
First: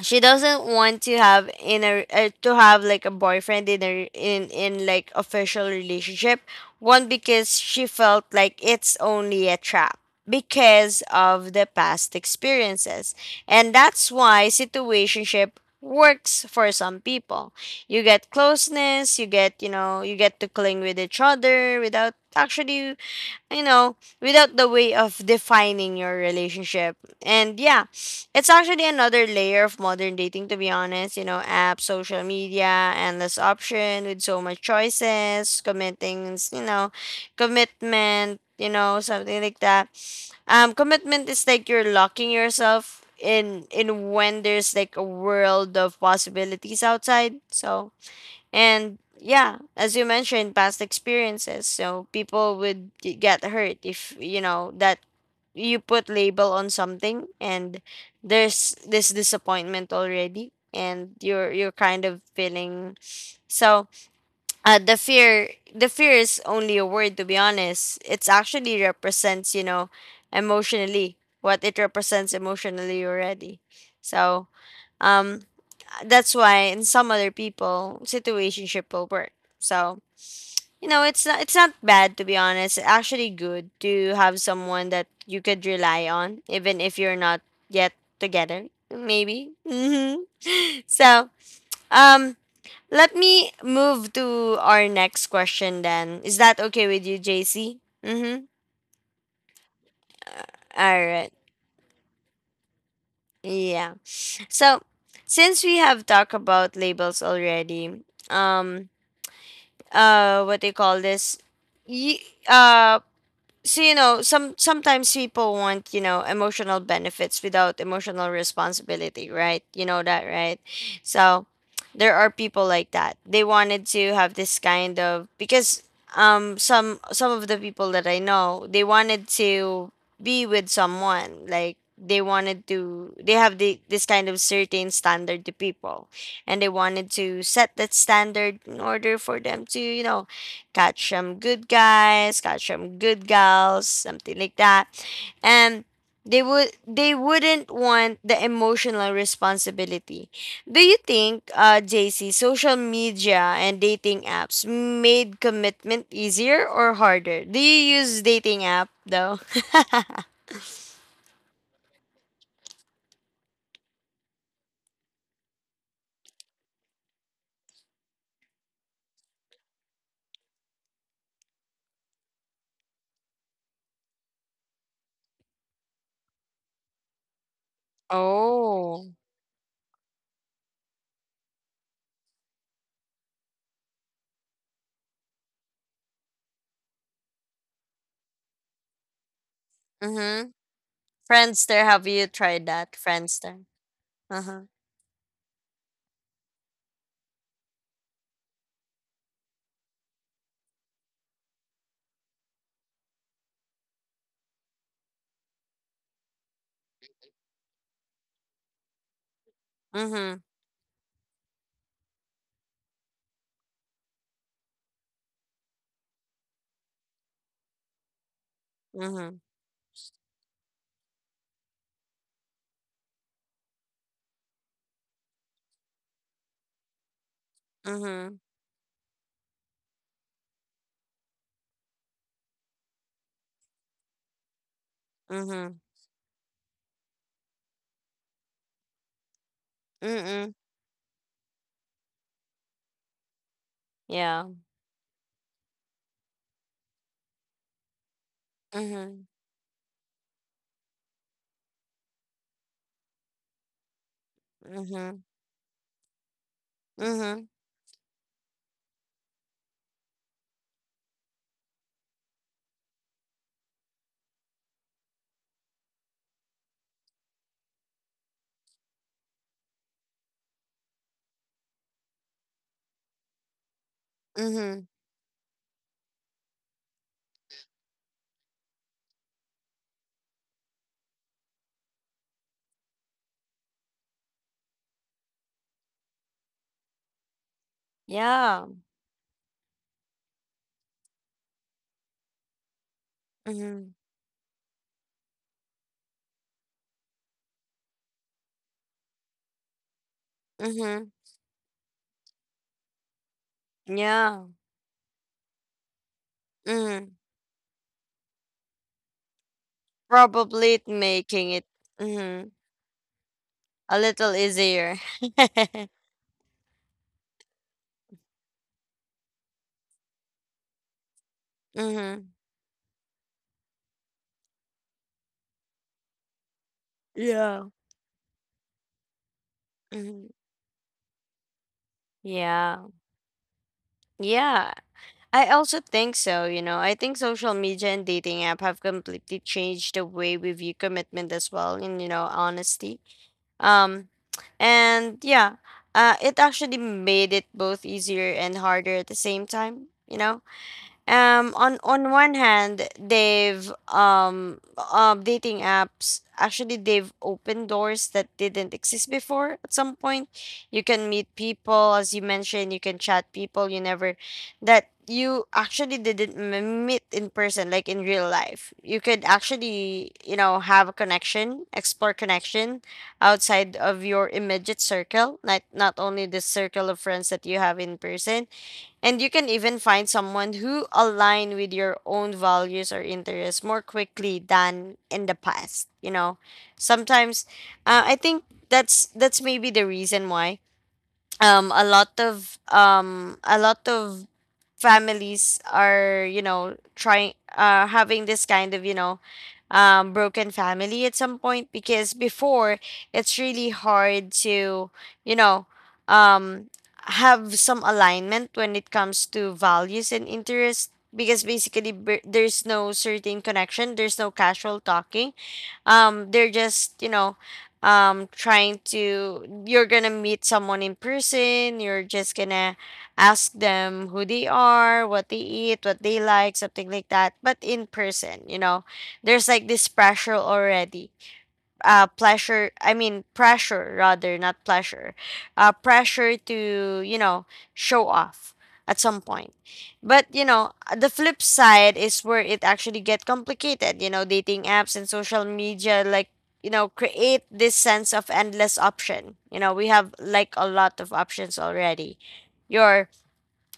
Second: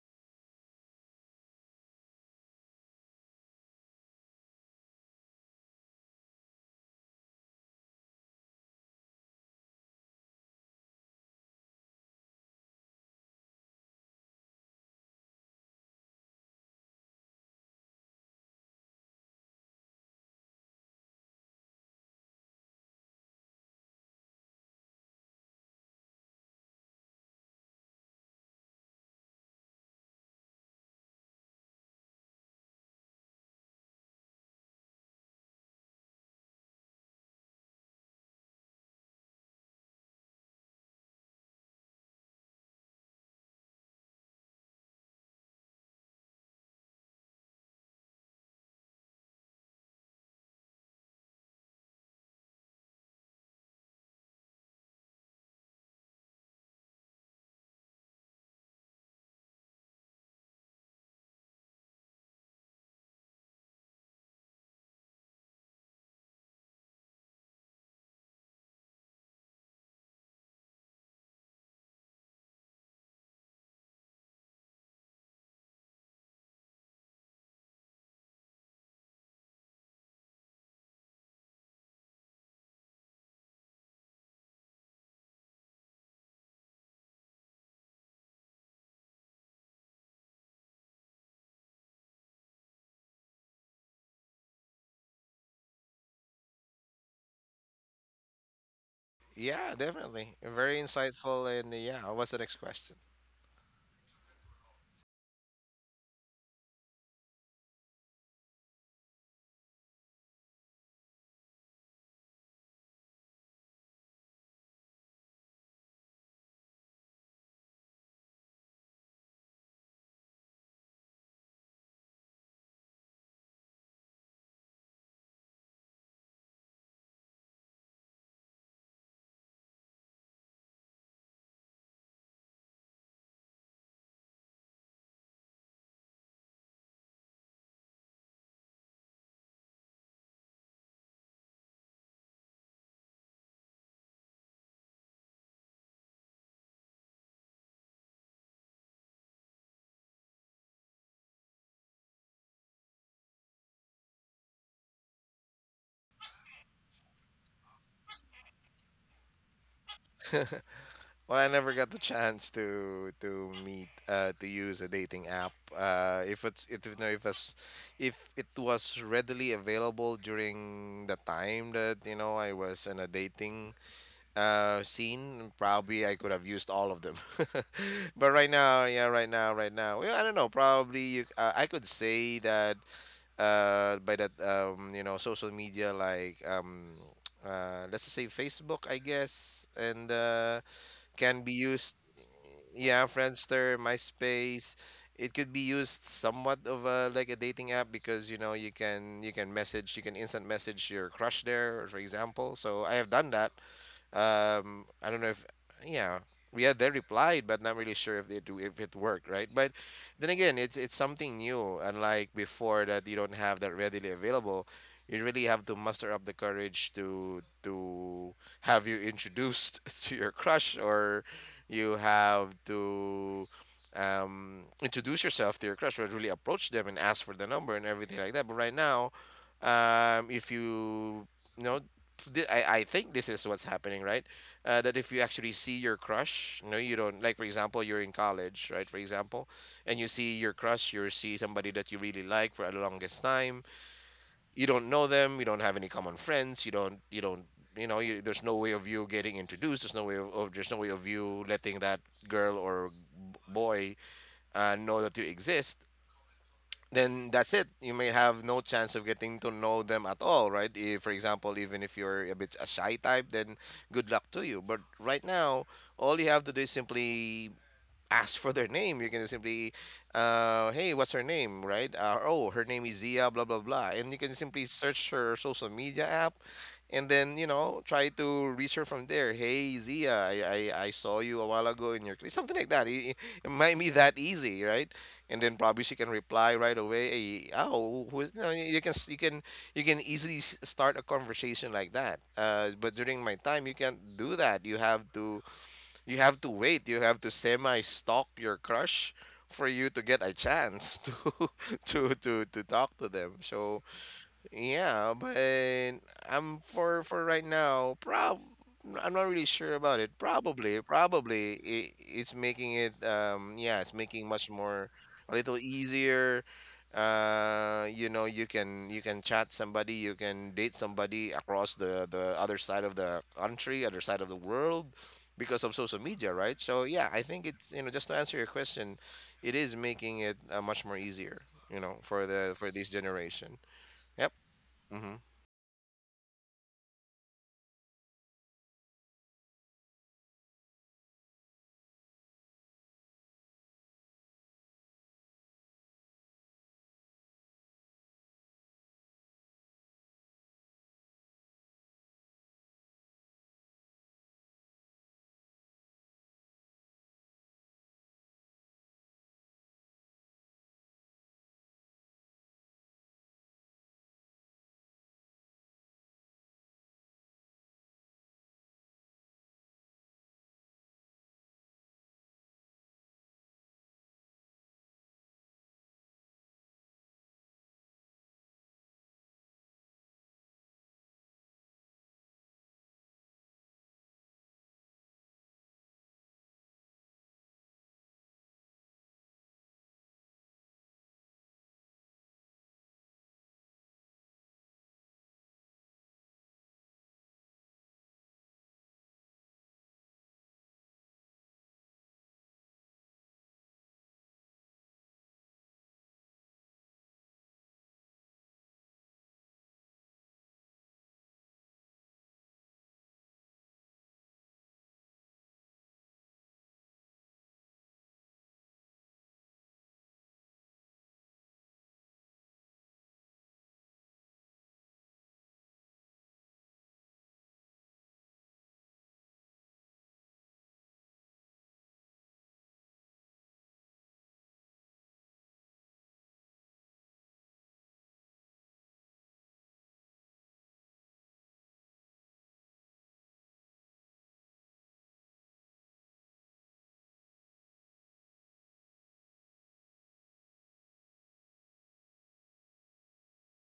Speaker 1: she doesn't want to have in a to have like a boyfriend in a in in like official relationship. One, because she felt like it's only a trap, because of the past experiences. And that's why situationship works for some people. You get closeness, you get to cling with each other without actually, you know, without the way of defining your relationship. And yeah, it's actually another layer of modern dating, to be honest. Apps, social media, endless option with so much choices, committing, commitment, something like that. Commitment is like you're locking yourself in when there's like a world of possibilities outside. So and yeah, as you mentioned, past experiences. So people would get hurt if, that you put label on something, and there's this disappointment already, and you're kind of feeling. So the fear, the fear is only a word, to be honest. It's actually represents, emotionally, what it represents emotionally already. So um that's why in some other people situationship will work. So it's not bad, to be honest. It's actually good to have someone that you could rely on even if you're not yet together, maybe. So um let me move to our next question. Then, is that okay with you, JC? Mm-hmm.
Speaker 2: yeah, definitely very
Speaker 1: All right,
Speaker 2: insightful, and yeah, what's the next question?
Speaker 1: yeah, so since we have talked about labels already, um what they call this, y- uh so, sometimes people want, emotional benefits without emotional responsibility, right? You know that, right? So there are people like that. They wanted to have this kind of because some of the people that I know, they wanted to be with someone like, they wanted to they have this kind of certain standard to people, and they wanted to set that standard in order for them to, got some good guys, got some good gals, something like that. And they wouldn't want the emotional responsibility. Do you think, JC, social media and dating apps made commitment easier or harder? Do you use dating app though?
Speaker 2: Well, I never got the chance to meet to use a dating app. If it's it you know if it's, if it was readily available during the time that, I was in a dating scene, probably I could have used all of them. But right now, yeah,
Speaker 1: Oh.
Speaker 2: right now, right now. Well, I don't know, probably you I could say that by that, social media, like, let's just say Facebook, I guess, and,
Speaker 1: Mm-hmm.
Speaker 2: can be
Speaker 1: Friendster,
Speaker 2: used.
Speaker 1: have you tried that?
Speaker 2: Yeah,
Speaker 1: Friendster.
Speaker 2: Friendster,
Speaker 1: Uh-huh.
Speaker 2: MySpace. It could be used somewhat of a, like a dating app, because you can message, you can instant message your crush there, for example. So I have done that. I don't know if, yeah, yeah, they replied, but not really sure if they do, if it worked, right? But then
Speaker 1: Mm-hmm.
Speaker 2: again, it's something new, unlike before, that you don't have that readily available. You really have to muster up the courage to have you
Speaker 1: Mm-hmm.
Speaker 2: introduced to your crush, or you have to, introduce yourself to your crush, or really approach them and ask for the number and everything
Speaker 1: Mm-hmm.
Speaker 2: like that. But right now, if you, you know th- I think this is what's happening, right? That if you actually
Speaker 1: Mm-hmm.
Speaker 2: see your crush, no, you don't. Like, for example, you're in college, right? For example, and you see
Speaker 1: Mm-mm.
Speaker 2: your crush, you see somebody that you really like for the longest time.
Speaker 1: Yeah.
Speaker 2: You don't know them. You don't have any common friends. You don't. You don't. You know, there's no way of you
Speaker 1: Mm-hmm.
Speaker 2: getting introduced. There's no way of there's no way of you letting that girl, or boy, know that
Speaker 1: Mhm.
Speaker 2: you exist, then
Speaker 1: Mhm.
Speaker 2: that's it. You may have no chance of getting to know them at all, right? If, for example, even if you're a bit a shy type, then good luck to you. But right now, all you have to do is simply ask for their name. Hey, what's her name, right? Oh, her name is Zia, blah blah blah, and you can simply
Speaker 1: Mhm.
Speaker 2: search her social media app, and then, try to reach her from there. Hey, Zia, I saw you a while ago in your clip, something like that. It might be that easy, right? And then probably she can reply right away. Hey, oh, who is? No, you
Speaker 1: Yeah.
Speaker 2: you can s- you can easily s- start a conversation like that. But during my time, you
Speaker 1: Mhm.
Speaker 2: can't do that. You have to, wait. You have to semi-stalk your crush, for you to get a chance
Speaker 1: Mhm.
Speaker 2: to to talk to them. So
Speaker 1: Yeah.
Speaker 2: yeah, but I'm
Speaker 1: Mhm.
Speaker 2: for right now. Prob I'm not really sure about it.
Speaker 1: Probably
Speaker 2: Probably,
Speaker 1: making
Speaker 2: probably
Speaker 1: it,
Speaker 2: it's
Speaker 1: Mhm,
Speaker 2: making it, yeah, it's
Speaker 1: a
Speaker 2: making
Speaker 1: little
Speaker 2: much more,
Speaker 1: easier.
Speaker 2: a little easier. You know, you can chat somebody, you can date somebody across
Speaker 1: Mhm.
Speaker 2: the other side of the country, other side of the world, because of social media, right? So yeah, I think
Speaker 1: Yeah.
Speaker 2: just to answer your question, it is making
Speaker 1: Mhm.
Speaker 2: it, much more easier, you know, for
Speaker 1: Yeah.
Speaker 2: this generation. Yep.
Speaker 1: Yeah.
Speaker 2: Mm-hmm.
Speaker 1: I also think so. I think social media and dating app have completely changed the way we view commitment as well and, honesty. Um and yeah, it actually made it both easier and harder at the same time. On one hand, they've dating apps actually, they've opened doors that didn't exist before at some point. You can meet people, as you mentioned. You can chat people, you never that you actually didn't meet in person, like in real life. You could actually, have a connection, explore connection outside of your immediate circle, not only the circle of friends that you have in person. And you can even find someone who align with your own values or interests more quickly than in the past. Sometimes, I think that's maybe the reason why a lot of families are, trying, having this kind of, broken family at some point, because before, it's really hard to, you know um have some alignment when it comes to values and interests, because basically, there's no certain connection, there's no casual talking. They're just, trying to you're gonna meet someone in person. You're just gonna ask them who they are, what they eat, what they like, something like that, but in person, there's like this pressure already. Pleasure, I mean pressure, rather, not pleasure. Pressure to, show off at some point. But, the flip side is where it actually get complicated. Dating apps and social media like, create this sense of endless option. We have like a lot of options already. Your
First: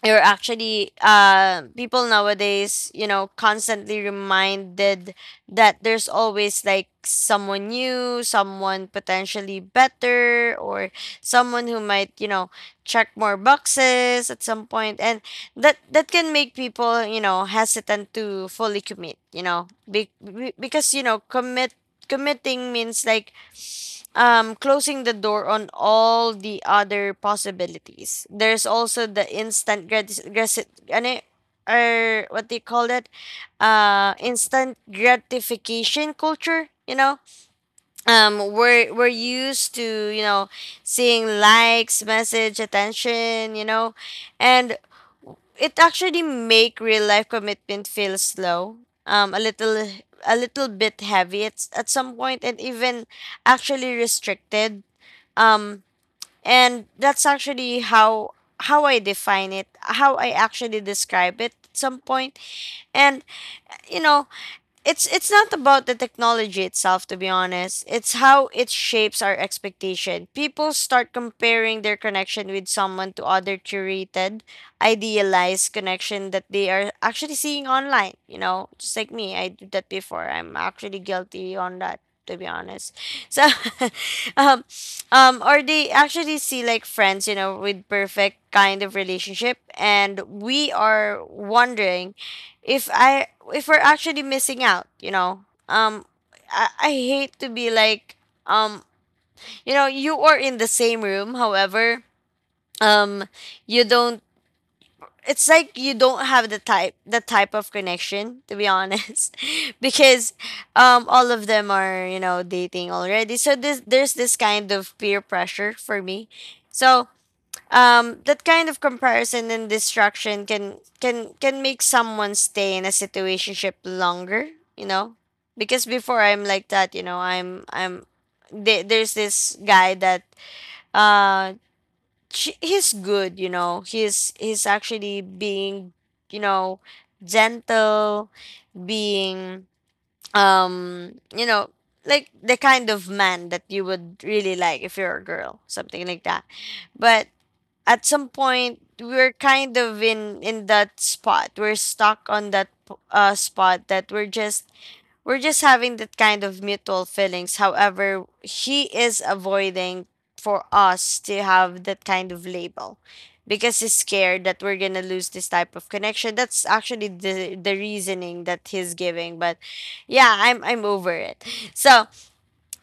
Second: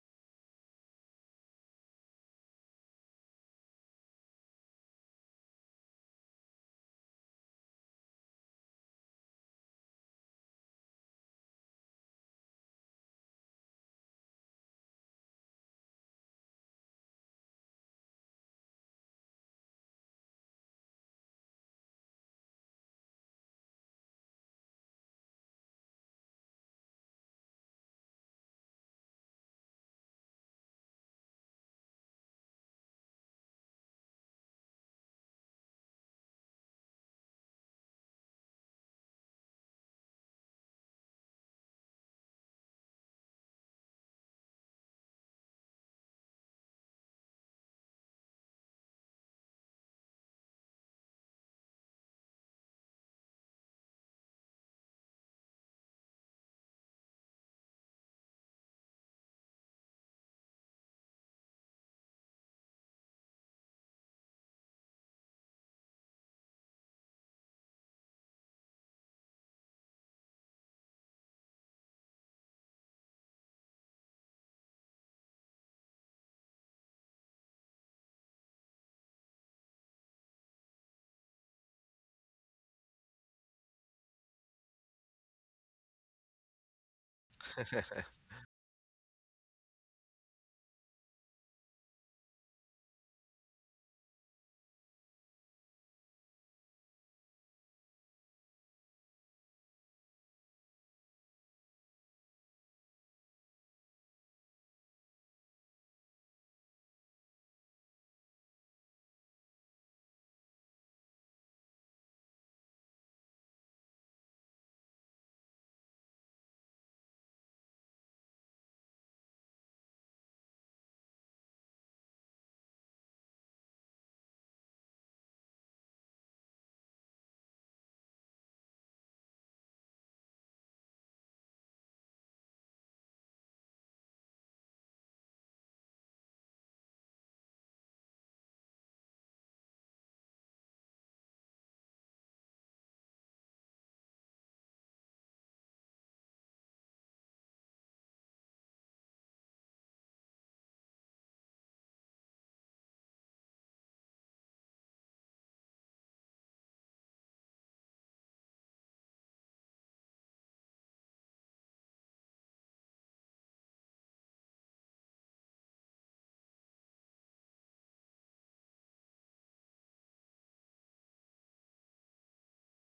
Speaker 1: you're actually People nowadays, constantly reminded that there's always like someone new, someone potentially better, or someone who might, check more boxes at some point. And that can make people, hesitant to fully commit, because, committing means like, closing the door on all the other possibilities. There's also the instant gratis, gratis ano, or what do you call that? Instant gratification culture. We're used to, seeing likes, message, attention. And it actually make real life commitment feel slow. Um, a little a little bit heavy at some point, and even actually restricted, um and that's actually how I define it, how I actually describe it at some point. And, you know it's not about the technology itself, to be honest. It's how it shapes our expectation. People start comparing their connection with someone to other curated idealized connection that they are actually seeing online, just like me. I did that before. I'm actually guilty on that, to be honest. So um or they actually see like friends, with perfect kind of relationship, and we are wondering if I if we're actually missing out, I hate to be like, um you are in the same room, however, um you don't it's like you don't have the type of connection, to be honest. Because all of them are, dating already, so this there's this kind of peer pressure for me. So that kind of comparison and distraction can make someone stay in a situationship longer, you know because before, I'm like that, I'm there's this guy that uh he's good. He's actually being, you know gentle, being, um you know like the kind of man that you would really like if you're a girl, something like that. But at some point, we're kind of in that spot. We're stuck on that spot, that we're just having that kind of mutual feelings. However, he is avoiding for us to have that kind of label, because he's scared that we're gonna lose this type of connection. That's actually the reasoning that he's giving. But yeah, I'm over it. So,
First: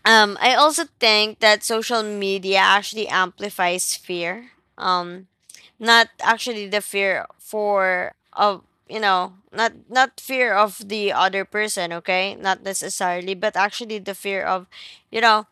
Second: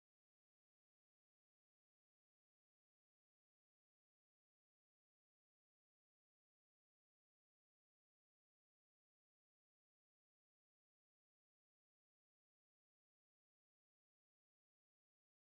Speaker 1: I also think that social media actually amplifies fear. Um, not actually the fear for of, not fear of the other person, okay, not necessarily, but actually the fear of, you know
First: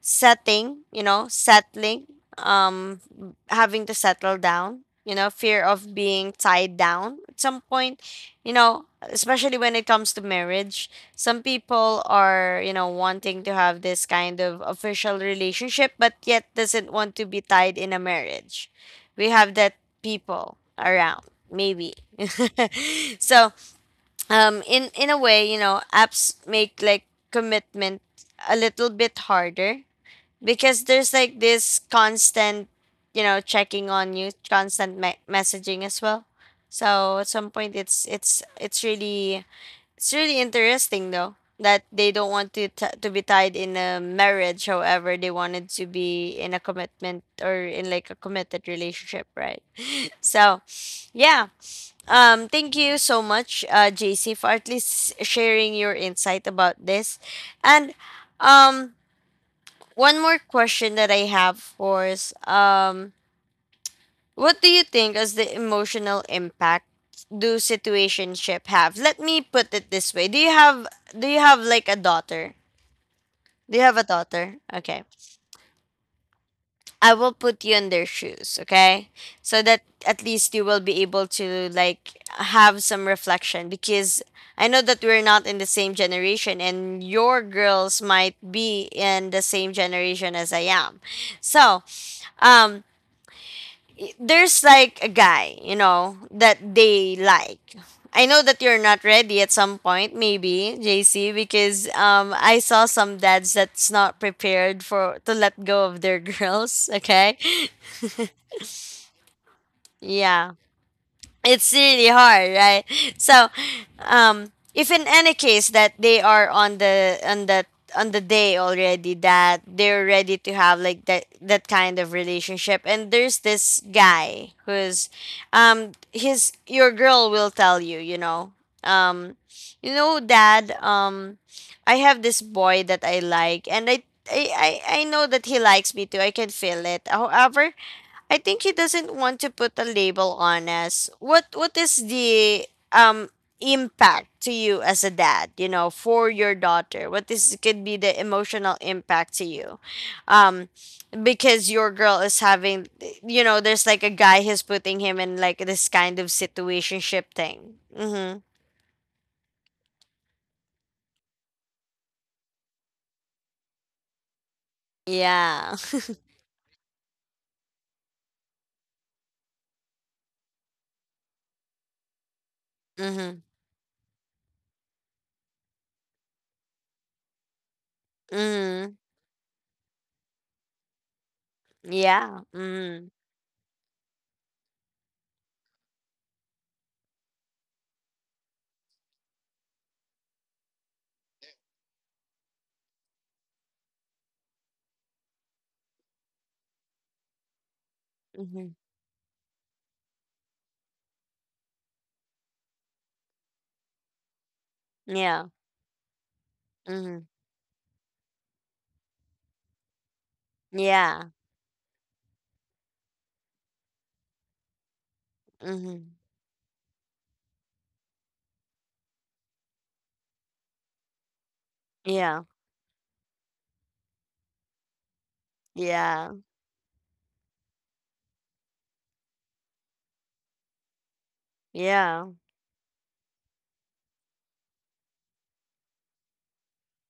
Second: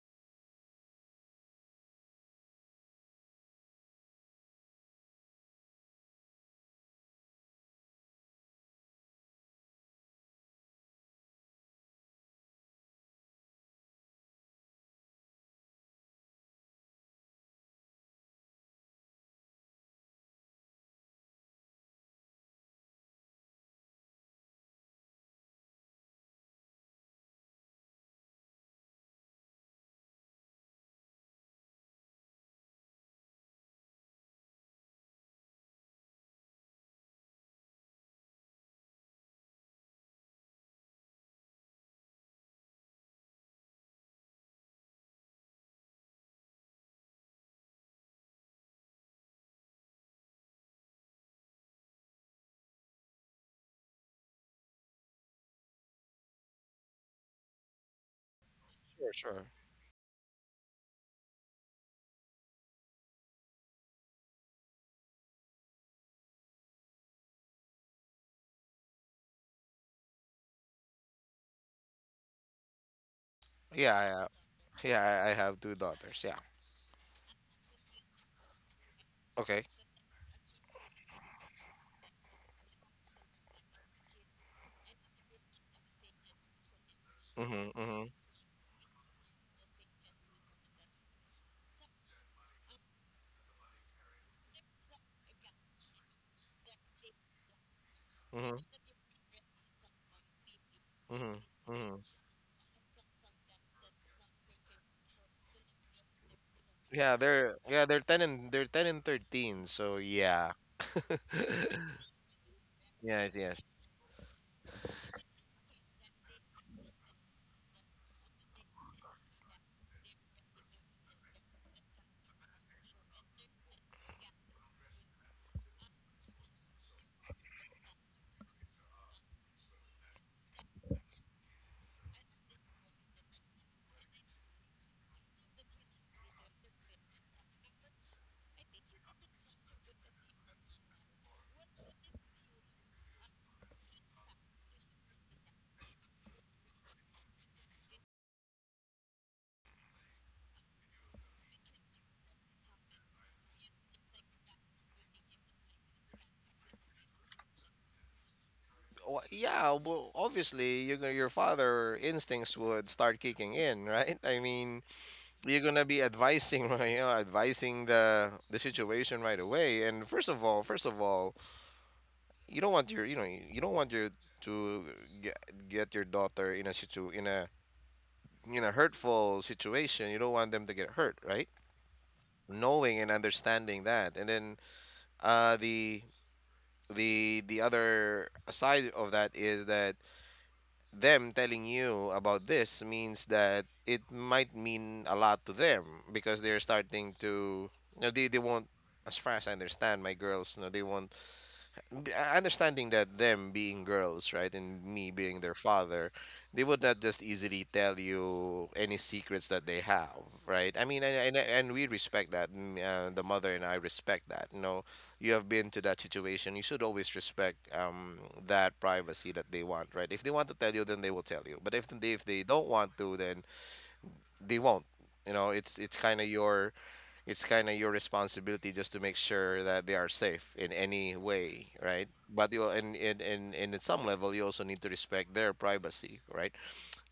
Speaker 1: setting, settling, um, having to settle down, fear of being tied down at some point, especially when it comes to marriage. Some people are, wanting to have this kind of official relationship, but yet doesn't want to be tied in a marriage. We have that people around, maybe. So, in a way, apps make like commitment a little bit harder, because there's like this constant, checking on you, constant messaging as well. So at some point, it's really interesting though, that they don't want to, to be tied in a marriage, however they wanted to be in a commitment or in like a committed relationship, right? So yeah, thank you so much, JC, for at least sharing your insight about this. And, um
Speaker 2: Sure, sure.
Speaker 1: one more question that I have for is, what do you think is the emotional impact do situationship have? Let me put it this way. Do you have, like a daughter? Do you
Speaker 2: Yeah,
Speaker 1: have a
Speaker 2: I, uh,
Speaker 1: daughter? Okay.
Speaker 2: yeah, I I have two daughters. Yeah.
Speaker 1: I will put you in their shoes, okay? So
Speaker 2: Okay.
Speaker 1: that at least you will be able to like have some reflection, because I know that we're not in the same generation and your
Speaker 2: Mm-hmm.
Speaker 1: girls
Speaker 2: Mm-hmm.
Speaker 1: might be in the same generation as I am. So, um there's like a guy, that they like. I know
Speaker 2: Mm-hmm.
Speaker 1: that you're not ready at some point, maybe, JC,
Speaker 2: Mm-hmm.
Speaker 1: because
Speaker 2: Mm-hmm.
Speaker 1: I saw some dads that's not prepared for to let go of their girls,
Speaker 2: Yeah,
Speaker 1: okay?
Speaker 2: they're 10, and they're 10 and 13, so
Speaker 1: Yeah,
Speaker 2: yeah.
Speaker 1: it's really hard, right?
Speaker 2: Yes,
Speaker 1: So
Speaker 2: yes.
Speaker 1: if in any case that they are on the day already that they're ready to have like that kind of relationship, and there's this guy who's, his your girl will tell you, um you know dad, I have this boy that I like and I know that he likes me too, I can feel it, however, I think he doesn't want to put a label on us. What is the impact to you as a dad, for your daughter? What is, could be the emotional impact to you? Um because your girl is having, there's like a guy who's putting him in like this kind of situationship thing. Mhm.
Speaker 2: Yeah, well, obviously, you're gonna, your father instincts would start kicking in, right? I mean, you're
Speaker 1: Yeah.
Speaker 2: gonna be advising, you know, advising the situation right away. And first of all, you don't want your, you know,
Speaker 1: Mhm.
Speaker 2: you don't want your to get, get your daughter in a in a
Speaker 1: Mhm.
Speaker 2: hurtful situation. You don't want them to get hurt, right?
Speaker 1: Yeah.
Speaker 2: Knowing and
Speaker 1: Mhm.
Speaker 2: understanding that, and then, the the other side of that is that them telling you about this means that it might mean a lot to them, because they're starting to, you know, they won't,
Speaker 1: Mhm.
Speaker 2: as far as I understand my girls, you know, they won't, understanding that them being girls, right, and me being
Speaker 1: Yeah.
Speaker 2: their father, they would not just
Speaker 1: Mhm.
Speaker 2: easily tell you any secrets that they have, right? I mean, and
Speaker 1: Yeah.
Speaker 2: and, and we respect that. The mother and I respect that. You know, you have been to that
Speaker 1: Mhm.
Speaker 2: situation. You should always respect, that privacy that they want, right? If they want to tell you, then they will tell you. But if they
Speaker 1: Yeah.
Speaker 2: don't want to, then they won't. You know, it's kind of
Speaker 1: Yeah.
Speaker 2: your, it's kind of your responsibility just to make sure that they are safe in any way, right?
Speaker 1: Yeah.
Speaker 2: But you, and at some level, you also need to respect their privacy, right?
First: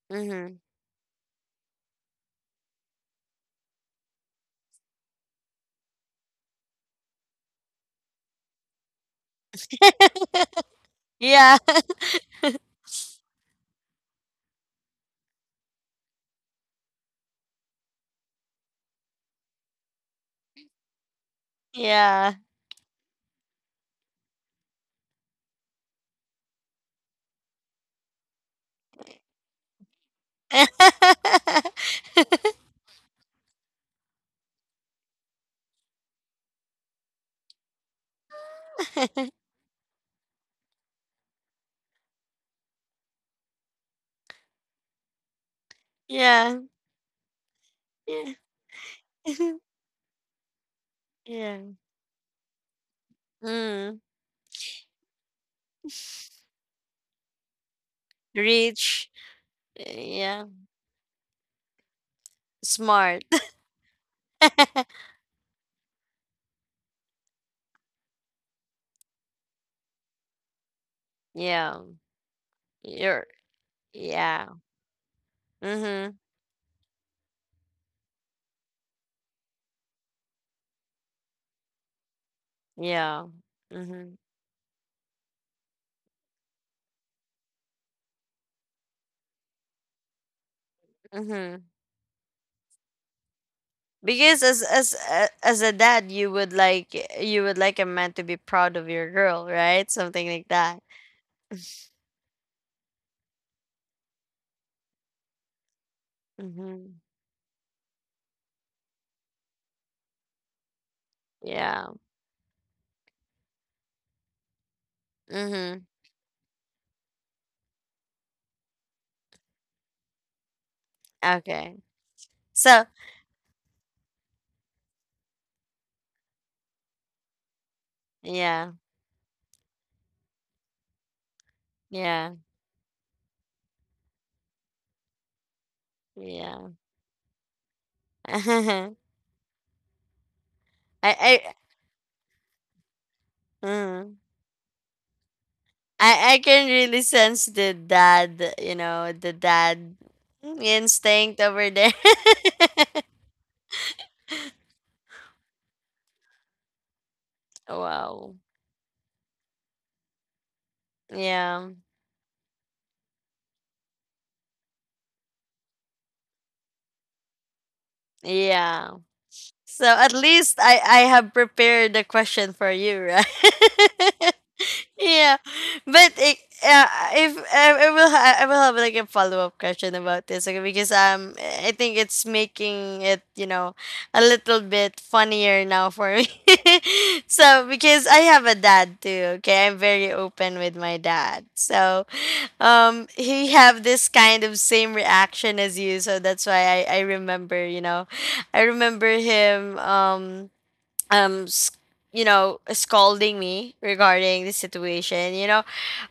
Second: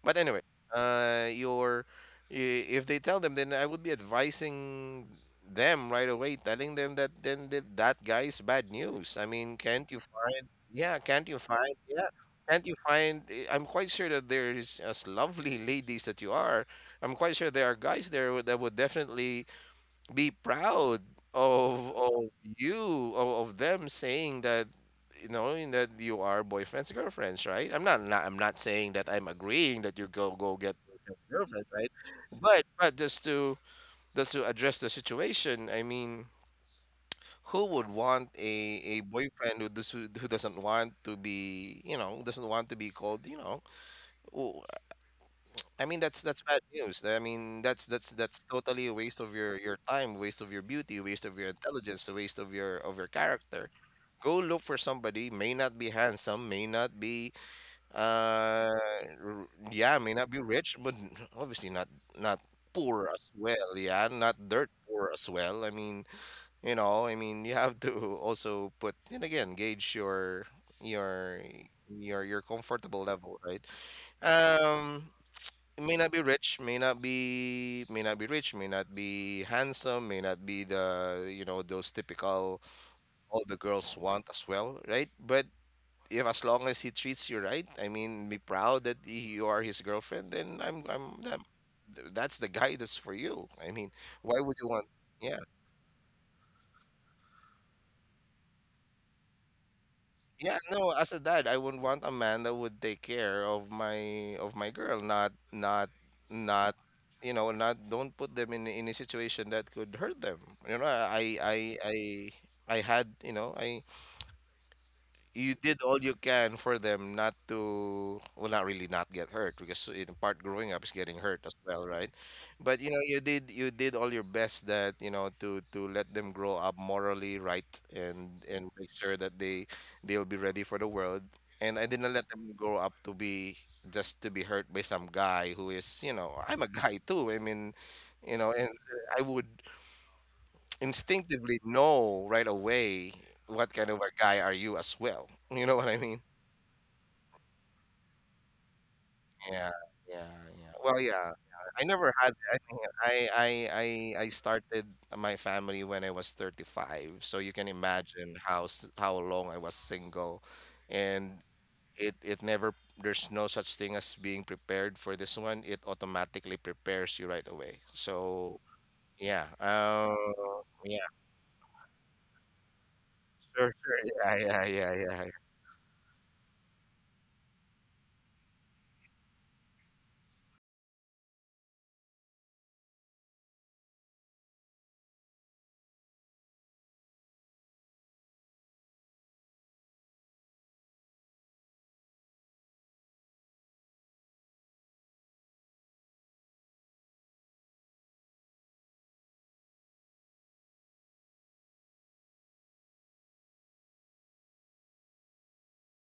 Speaker 2: But anyway,
Speaker 1: Mm-hmm.
Speaker 2: your, if they tell them, then I would be advising them right away, telling them that then that guy is bad news. I mean, can't you find? Yeah, can't you
Speaker 1: Yeah,
Speaker 2: find? Yeah, can't you find? I'm quite sure that there is as lovely ladies that you are. I'm quite sure there are guys there, that would definitely be proud of
Speaker 1: yeah.
Speaker 2: you, of them saying that, you know, in that you are boyfriends girlfriends, right? I'm not saying that I'm agreeing that you go get boyfriends girlfriends, right? But just to address the situation. I mean, who would want a, boyfriend who doesn't want to be, you know, doesn't want to be called, you know? I mean, that's
Speaker 1: yeah. Yeah.
Speaker 2: bad news. I mean, that's totally a waste of your time, waste of your beauty, waste of your
Speaker 1: yeah.
Speaker 2: intelligence, a waste of your, character.
Speaker 1: Mm.
Speaker 2: Go look for somebody may not be handsome, may not be, uh
Speaker 1: Rich.
Speaker 2: yeah, may not be
Speaker 1: Yeah.
Speaker 2: rich, but, obviously, not, not poor
Speaker 1: Smart.
Speaker 2: as well, yeah, not dirt poor as well. I mean, you know, I mean, you have to also put and again gauge your
Speaker 1: yeah.
Speaker 2: your comfortable
Speaker 1: You're
Speaker 2: level, right?
Speaker 1: yeah.
Speaker 2: Um may not
Speaker 1: Mm-hmm.
Speaker 2: be rich, may not be rich, may not be handsome, may not be the, you know, those typical
Speaker 1: Yeah.
Speaker 2: all the girls
Speaker 1: Mm-hmm.
Speaker 2: want as well, right? But if, as long as he treats you right, I mean, be proud that you are his girlfriend, then I'm I'm that,
Speaker 1: Mm-hmm.
Speaker 2: that's the guy that's for you. I mean, why
Speaker 1: Because
Speaker 2: would
Speaker 1: as
Speaker 2: you want?
Speaker 1: as a-
Speaker 2: Yeah.
Speaker 1: as a dad, you would like a man to be proud of your girl, right? Something like
Speaker 2: Yeah,
Speaker 1: that.
Speaker 2: no, as a dad, I would want a man that would take care of my, girl, not, not,
Speaker 1: Mm-hmm.
Speaker 2: you know, not don't put them in a situation that could hurt them. You know, I I I
Speaker 1: Yeah.
Speaker 2: I I had, I you did
Speaker 1: Mm-hmm.
Speaker 2: all you can for them not to, well, not really not get hurt, because in part growing up is getting hurt as
Speaker 1: Okay.
Speaker 2: well, right? But
Speaker 1: So
Speaker 2: you know, you did all your best that you know to let them grow up morally right, and
Speaker 1: yeah.
Speaker 2: make sure that they'll be ready for the world. And I didn't let
Speaker 1: Yeah.
Speaker 2: them grow up to be just to be hurt by some guy who is, you know, I'm
Speaker 1: Yeah.
Speaker 2: a guy too, I mean, you know and I would
Speaker 1: I
Speaker 2: instinctively know right away what kind of a
Speaker 1: mm,
Speaker 2: guy are you as well. You know what I mean?
Speaker 1: I can really sense the dad, you know, the
Speaker 2: Yeah,
Speaker 1: dad
Speaker 2: yeah, yeah. Well, yeah, yeah.
Speaker 1: instinct over
Speaker 2: I
Speaker 1: there.
Speaker 2: never had. I think I started my family when I was 35, so you can
Speaker 1: wow.
Speaker 2: imagine how s- how long I was single. And
Speaker 1: Yeah.
Speaker 2: it never. There's no such thing as being prepared for this one. It automatically prepares you right away. So
Speaker 1: Yeah.
Speaker 2: yeah,
Speaker 1: So at least I
Speaker 2: yeah,
Speaker 1: have prepared the question for you, right?
Speaker 2: sure, sure, yeah, yeah, yeah, yeah.
Speaker 1: Yeah, but uh, if I will have like a follow up question about this, okay, because I think it's making it, a little bit funnier now for me. So because I have a dad too, okay, I'm very open with my dad. So he have this kind of same reaction as you, so that's why I remember I remember him um s- you know, scolding me regarding the situation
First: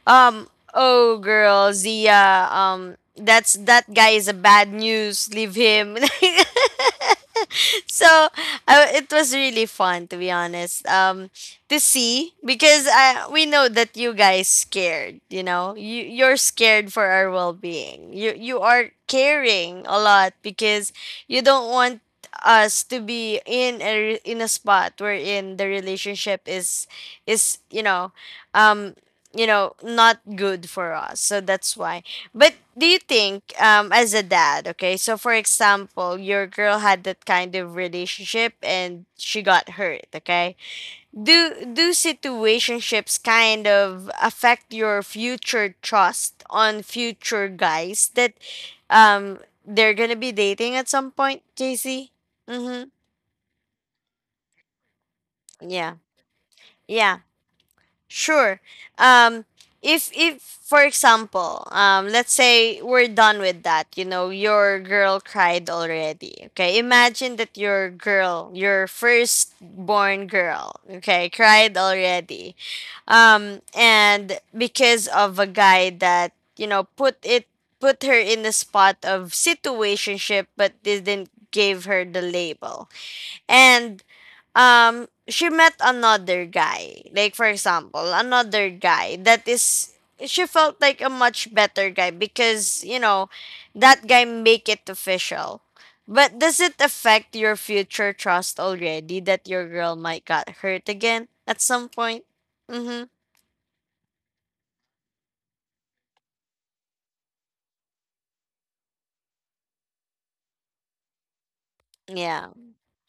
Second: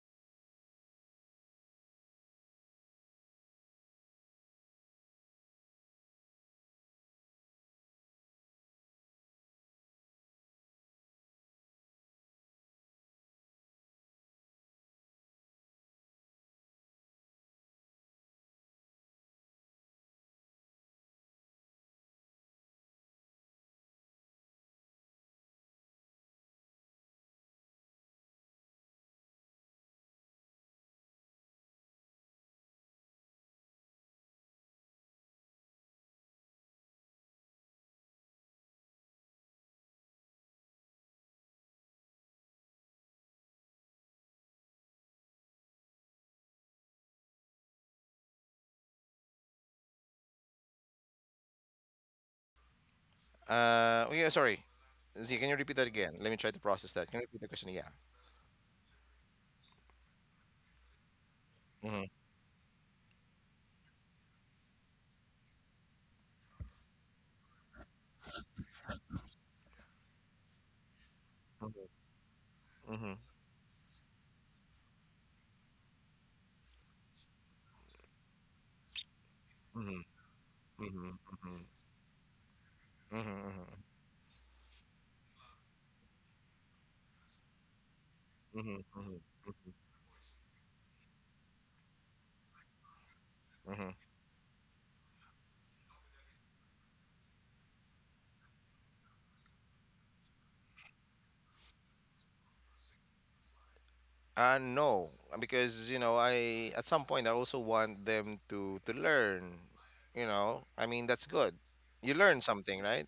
Speaker 1: um oh girl Zia, that's that guy is a bad news, leave him. So it was really fun to be honest, to see because I we know that you guys scared, you're scared for our well-being, you are caring a lot because you don't want us to be in a in a spot wherein the relationship is um not good for us, so that's why. But do you think, as a dad, okay, so for example, your girl had that kind of relationship and she got hurt, okay? Do situationships kind of affect your future trust on future guys that they're gonna be dating at some point, JC? Mm-hmm.
Speaker 2: Oh yeah, sorry. Z, can you repeat that
Speaker 1: Yeah.
Speaker 2: again? Let me try to process that.
Speaker 1: Yeah.
Speaker 2: Can you repeat the question? Yeah.
Speaker 1: Sure. Um, if for example,
Speaker 2: Mm-hmm.
Speaker 1: let's say we're done with that. You know, your girl cried already. Okay, imagine that your girl, your firstborn girl, okay, cried already,
Speaker 2: Mm-hmm.
Speaker 1: and because of a guy that you know put it put her in the spot of
Speaker 2: Mm-hmm.
Speaker 1: situationship, but
Speaker 2: Mm-hmm.
Speaker 1: didn't
Speaker 2: Mm-hmm.
Speaker 1: give her the label.
Speaker 2: Mm-hmm. Mm-hmm. Mm-hmm.
Speaker 1: And she met another guy, like for example another
Speaker 2: Mm-hmm.
Speaker 1: guy
Speaker 2: Mm-hmm.
Speaker 1: that is, she felt like a much better guy because you know
Speaker 2: Mm-hmm.
Speaker 1: that guy make it official. But does it affect your future trust already that your girl might got hurt again at some point? Mm-hmm.
Speaker 2: No, because you know, I at some point I also want them to learn. You know, I mean, that's good. You learn
Speaker 1: Yeah.
Speaker 2: something, right?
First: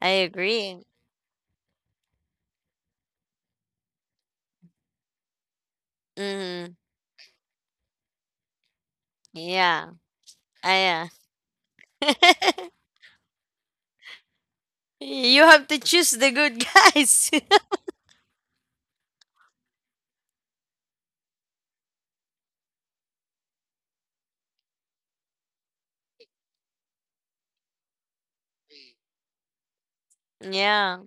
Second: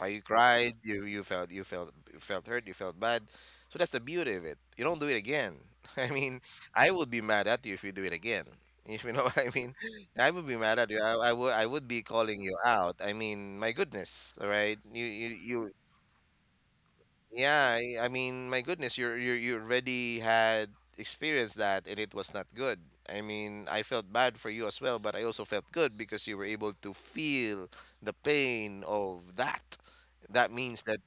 Speaker 2: How
Speaker 1: I
Speaker 2: you cried,
Speaker 1: agree.
Speaker 2: you you felt hurt, you felt bad. So that's the beauty of it. You don't do it again. I mean,
Speaker 1: Mm-hmm.
Speaker 2: I would be mad at you if you do it again. If you know what I mean,
Speaker 1: Yeah.
Speaker 2: I would be mad at you.
Speaker 1: i
Speaker 2: I would be calling you
Speaker 1: uh,
Speaker 2: out. I mean, my goodness, all right? You you
Speaker 1: you
Speaker 2: you
Speaker 1: have to choose the good guys.
Speaker 2: yeah, I mean, my goodness, you already had experienced that, and it was not good. I mean, I felt bad for you as well, but I also felt good because you were able to feel the pain of that. That means
Speaker 1: Yeah.
Speaker 2: that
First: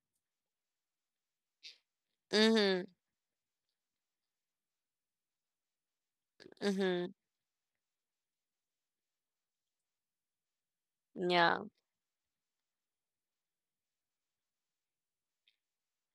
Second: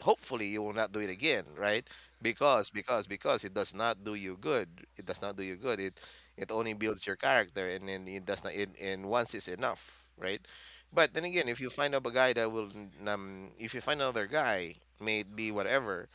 Speaker 2: hopefully you will not do it again, right?
Speaker 1: Mm-hmm.
Speaker 2: Because it does not do you good. It does not do you good. It only
Speaker 1: Mm-hmm.
Speaker 2: builds your character, and then it does not. It, and once is enough, right? But then again, if
Speaker 1: Yeah.
Speaker 2: you find up a guy that will, if you find another guy, may it be whatever,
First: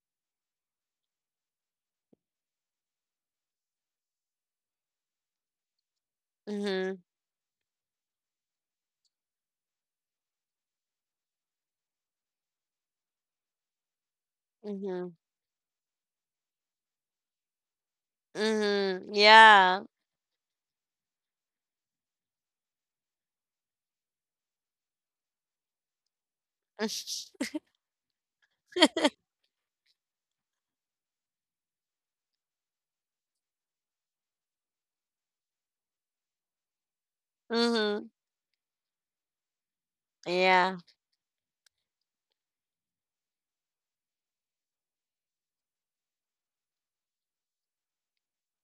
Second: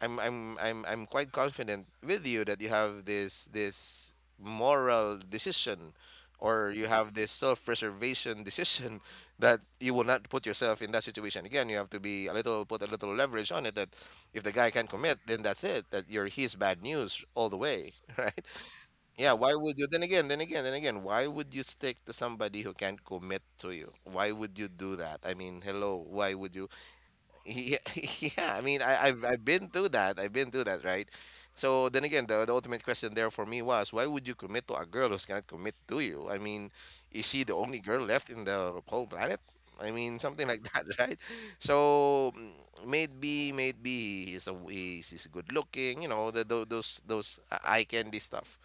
Speaker 2: I'm quite confident with you that you have this this moral decision, or you
Speaker 1: Mhm.
Speaker 2: have this self-preservation decision, that you will not put yourself in that situation again. You have to be a little, put a little leverage on it, that if the guy can
Speaker 1: Mhm.
Speaker 2: commit, then that's it. That you're, he's bad news all the way. Right?
Speaker 1: Mhm.
Speaker 2: Yeah, why would
Speaker 1: Yeah.
Speaker 2: you, then again, why would you stick to somebody who can't commit to you? Why would you do that? I mean, hello, why would you? Yeah, yeah. I mean, I've been through that. I've been through that, right? So then again, the ultimate question there for me was, why would you commit to a girl who's gonna commit to you? I mean, is she the only girl
Speaker 1: Mhm.
Speaker 2: left in the whole planet? I mean, something like
Speaker 1: Yeah.
Speaker 2: that, right? So mm, maybe he's he's good looking, you know, tho- those eye candy stuff.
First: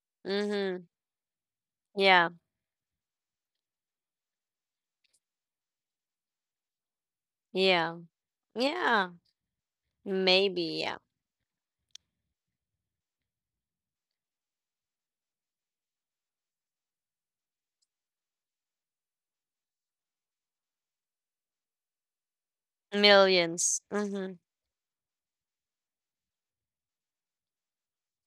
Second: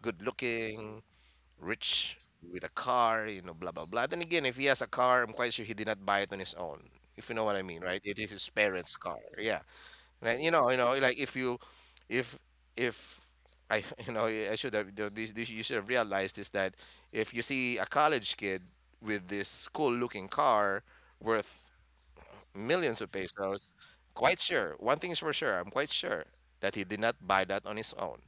Speaker 2: Good
Speaker 1: Mhm.
Speaker 2: looking, rich,
Speaker 1: Yeah.
Speaker 2: with a car, you know, blah blah blah. Then again, if he has a car, I'm quite sure he did not buy it on his own. If you know what I mean,
Speaker 1: Yeah.
Speaker 2: right? It is his parents'
Speaker 1: Yeah.
Speaker 2: car. Yeah. Right. You
Speaker 1: Maybe.
Speaker 2: know,
Speaker 1: Yeah.
Speaker 2: like if you if if I, you know, I should have done this, this, you should have realized, is that if you see a college kid with this cool looking car worth millions of pesos.
Speaker 1: Millions. Mhm.
Speaker 2: Quite sure. One thing is for sure. I'm quite sure that he did not buy that on his own.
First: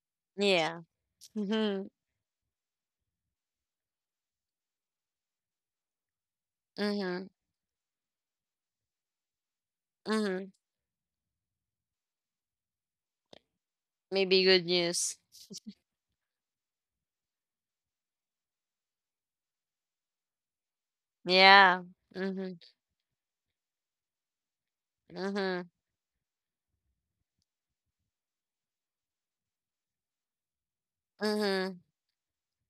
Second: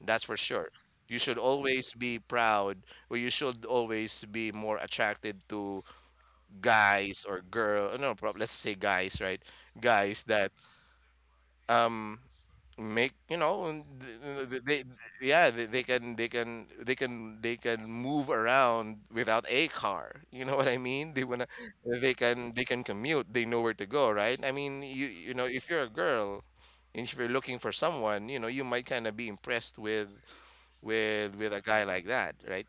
Speaker 2: That's for sure.
Speaker 1: Yeah.
Speaker 2: You should
Speaker 1: Mhm.
Speaker 2: always be proud, or you should always be more attracted to guys
Speaker 1: Mhm.
Speaker 2: or girl. No, prob- let's say guys, right? Guys that
Speaker 1: Mhm.
Speaker 2: um make you know, and
Speaker 1: Maybe
Speaker 2: th- th- th-
Speaker 1: good
Speaker 2: they,
Speaker 1: news.
Speaker 2: yeah, they, they can move around without a car, you know, what I mean, they wanna,
Speaker 1: Yeah. Mhm.
Speaker 2: they can commute, they know where to go, right? I mean, you know, if
Speaker 1: Mhm.
Speaker 2: you're a girl and if you're looking for someone, you know, you might kind of be impressed with with a
Speaker 1: Mhm.
Speaker 2: guy like that, right?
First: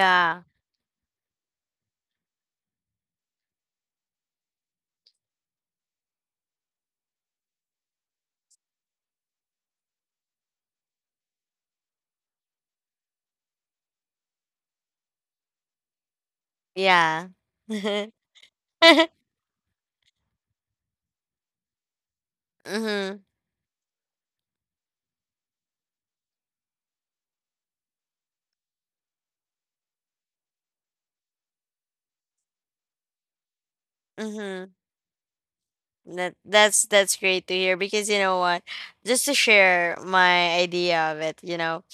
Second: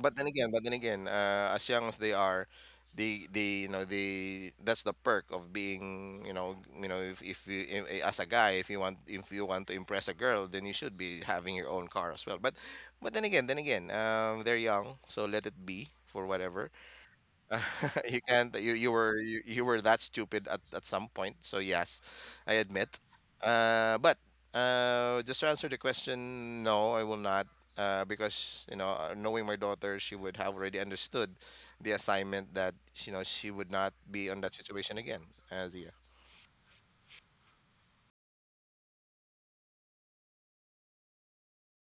Speaker 2: But but then again, as young as they are, the you know, the that's the perk of being, you know, you know, if you I- as a guy, if you want, if you want to impress a girl, then you should be having your own car as well. But then again, they're young, so let it be for whatever.
Speaker 1: Yeah.
Speaker 2: You can't. You were that stupid at some point. So yes, I admit.
Speaker 1: Mhm.
Speaker 2: But just to answer the question, no, I will not. Because you know, knowing my daughter, she would have already understood the assignment, that you know, she would not be on that
Speaker 1: Mhm.
Speaker 2: situation again. As yeah.
Speaker 1: That's great to hear, because you know what? Just to share my idea of it, you know.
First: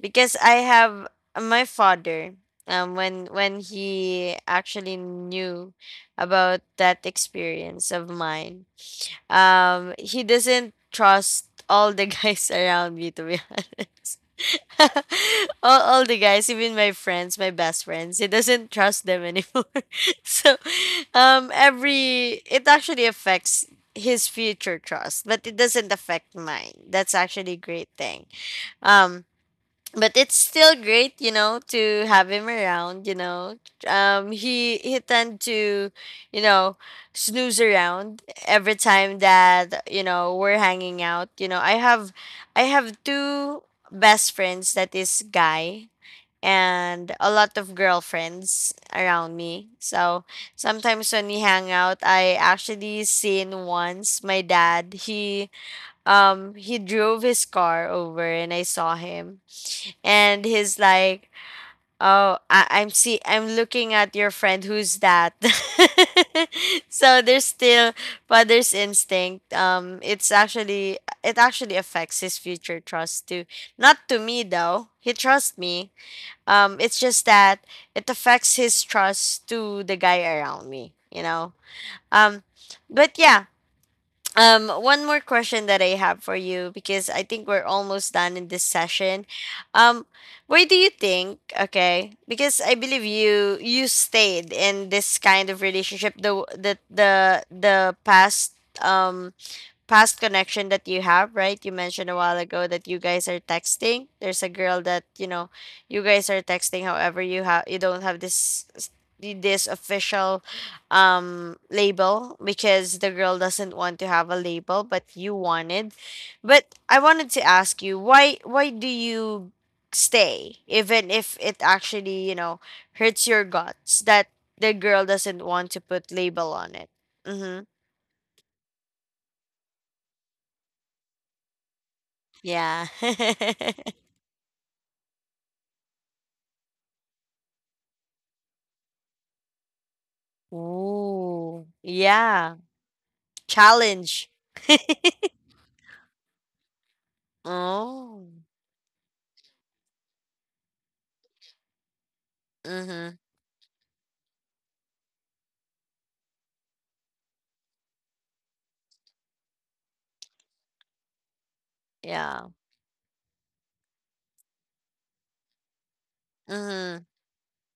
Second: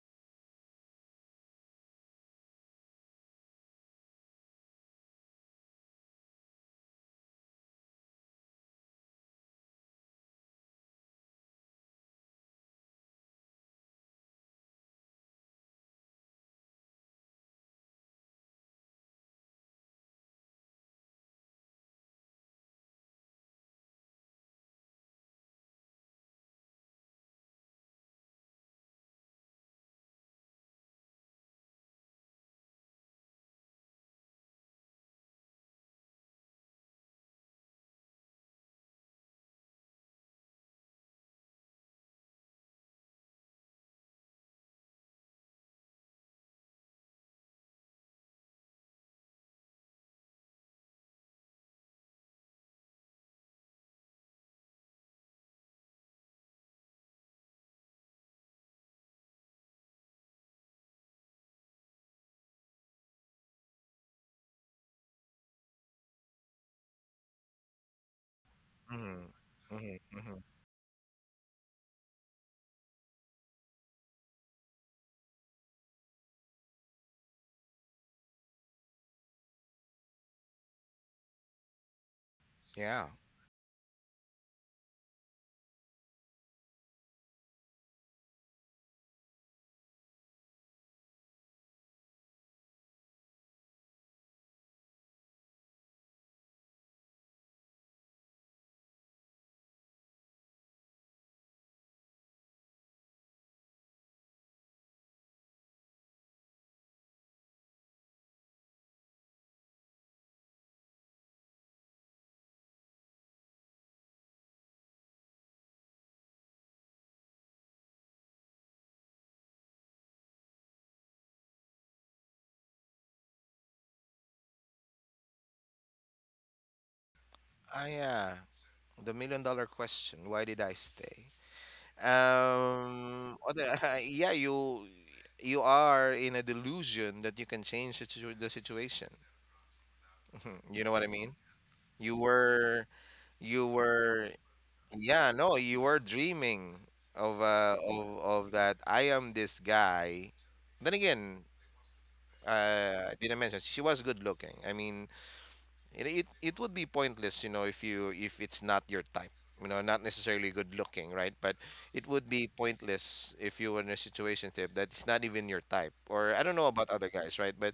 Speaker 1: Because I have, my father, when he actually knew about that experience of mine, he doesn't trust all the guys around me, to be honest. All the guys, even my friends, my best friends, he doesn't trust them anymore. So every, it actually affects his future trust, but it doesn't affect mine. That's actually a great thing. um but it's still great, you know, to have him around, you know. He tend to, you know, snooze around every time that, you know, we're hanging out. You know, I have two best friends that is guy and a lot of girlfriends around me. So sometimes when we hang out, I actually seen once my dad, he drove his car over and I saw him, and he's like, oh, I'm looking at your friend, who's that? So there's still father's instinct.
Speaker 2: Mm-hmm.
Speaker 1: It's
Speaker 2: Mm-hmm.
Speaker 1: actually, it actually affects his future trust too. Not to me though, he trusts me. It's just that it affects his trust to the guy around me, you know. um
Speaker 2: Yeah.
Speaker 1: but yeah. One more question that I have for you, because I think we're almost done in this session. Um, where do you think? Okay, because I believe you you stayed in this kind of relationship, the the past past connection that you have, right? You mentioned a while ago that you guys are texting. There's a girl that, you know, you guys are texting. However, you have, you don't have this this official label because the girl doesn't want to have a label, but you wanted, but I wanted to ask you, why do you stay even if it actually, you know, hurts your guts that the girl doesn't want to put label on it? Mm-hmm.
Speaker 2: Ah, yeah. The million dollar question. Why did I stay?
Speaker 1: Yeah.
Speaker 2: Other, yeah, you are in a delusion that you can change the situ- the situation. You know what I mean?
Speaker 1: Ooh,
Speaker 2: You
Speaker 1: yeah,
Speaker 2: were you
Speaker 1: challenge.
Speaker 2: were yeah, no, you were dreaming of
Speaker 1: Oh,
Speaker 2: of that, I am this guy. Then again, I
Speaker 1: mhm,
Speaker 2: didn't mention she was good looking. I mean, it would be pointless, you know, if you, if it's not your type, you know, not necessarily good looking, right? But it would be
Speaker 1: yeah,
Speaker 2: pointless if you were in a situation tip that's not even your type, or I don't know about
Speaker 1: mhm,
Speaker 2: other guys, right? But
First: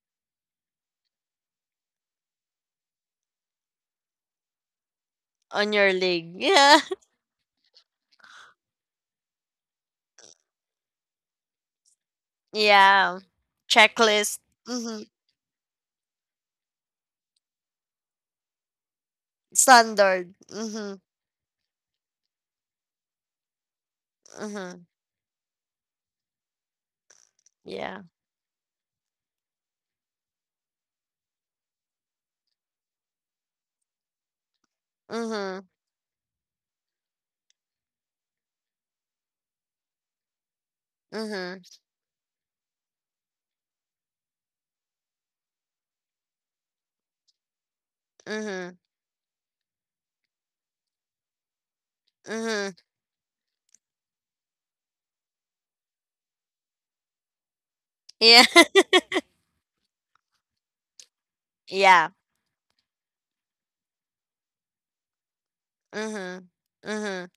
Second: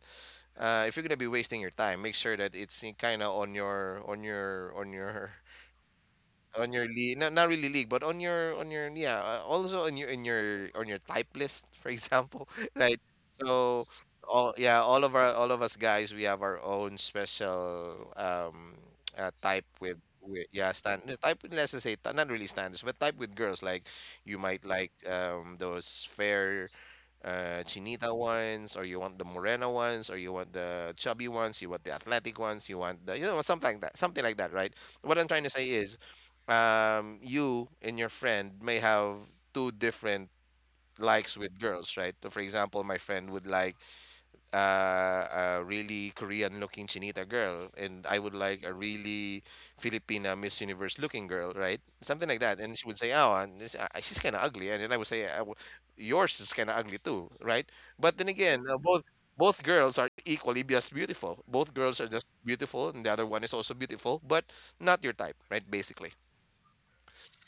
Speaker 2: if you're gonna be wasting your time, make sure that it's kind of on your
Speaker 1: on your leg,
Speaker 2: on
Speaker 1: yeah,
Speaker 2: your league, not, not really league, but on your, on your, yeah, also on your, in your, on your type list, for example, right?
Speaker 1: yeah,
Speaker 2: So
Speaker 1: checklist,
Speaker 2: all, yeah, all
Speaker 1: mhm,
Speaker 2: of our, all of us guys, we have our own special um, type with,
Speaker 1: standard,
Speaker 2: with yeah, stand,
Speaker 1: mhm,
Speaker 2: type, let's just say t- not really standards, but type with girls. Like you might
Speaker 1: mhm,
Speaker 2: like those fair,
Speaker 1: yeah,
Speaker 2: chinita ones, or you want the morena ones, or you want the chubby ones, you want the athletic ones, you want the, you know, something like that, right? What I'm trying to say
Speaker 1: mhm,
Speaker 2: is, you and your friend may have two different likes with
Speaker 1: mhm,
Speaker 2: girls, right? So for example, my friend would like a really Korean looking Chinita girl, and I would like a
Speaker 1: mhm,
Speaker 2: really Filipina Miss Universe looking girl, right? Something like that.
Speaker 1: mhm,
Speaker 2: And she would say, "Oh, and this, she's kind of ugly," and then I would say, w- "Yours is kind of ugly too, right?" But then
Speaker 1: yeah,
Speaker 2: again, both, both girls are equally just beautiful. Both girls are
Speaker 1: yeah,
Speaker 2: just beautiful, and the other one is also beautiful, but not your type, right? Basically.
Speaker 1: mhm, mhm.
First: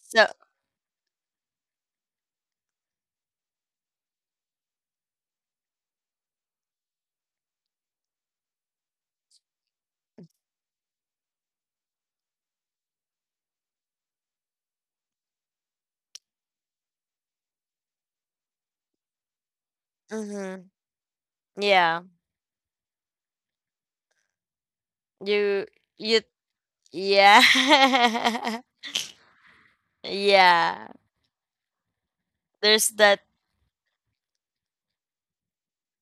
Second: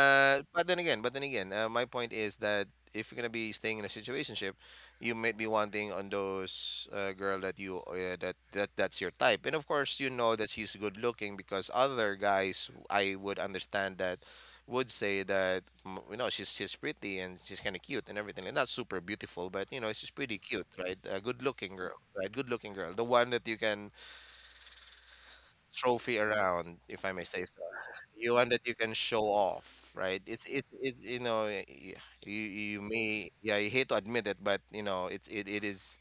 Speaker 1: So,
Speaker 2: But but then again, my point is that if you're gonna be staying in a situationship, you might be wanting on those girl that you that's your type, and of course you know that she's good looking, because other guys, I would understand that would say that mm, you know, she's pretty and she's kind of cute and everything, and not super beautiful, but you know, she's pretty cute,
Speaker 1: mhm,
Speaker 2: right? A good looking girl,
Speaker 1: yeah,
Speaker 2: right? Good looking girl, the one that you can
Speaker 1: you,
Speaker 2: trophy
Speaker 1: you,
Speaker 2: around, if I may
Speaker 1: yeah,
Speaker 2: say so. You want that, you can show off, right? It's
Speaker 1: yeah.
Speaker 2: it you know, y- y- you
Speaker 1: There's that,
Speaker 2: may, yeah, you hate to admit it, but you know, it is,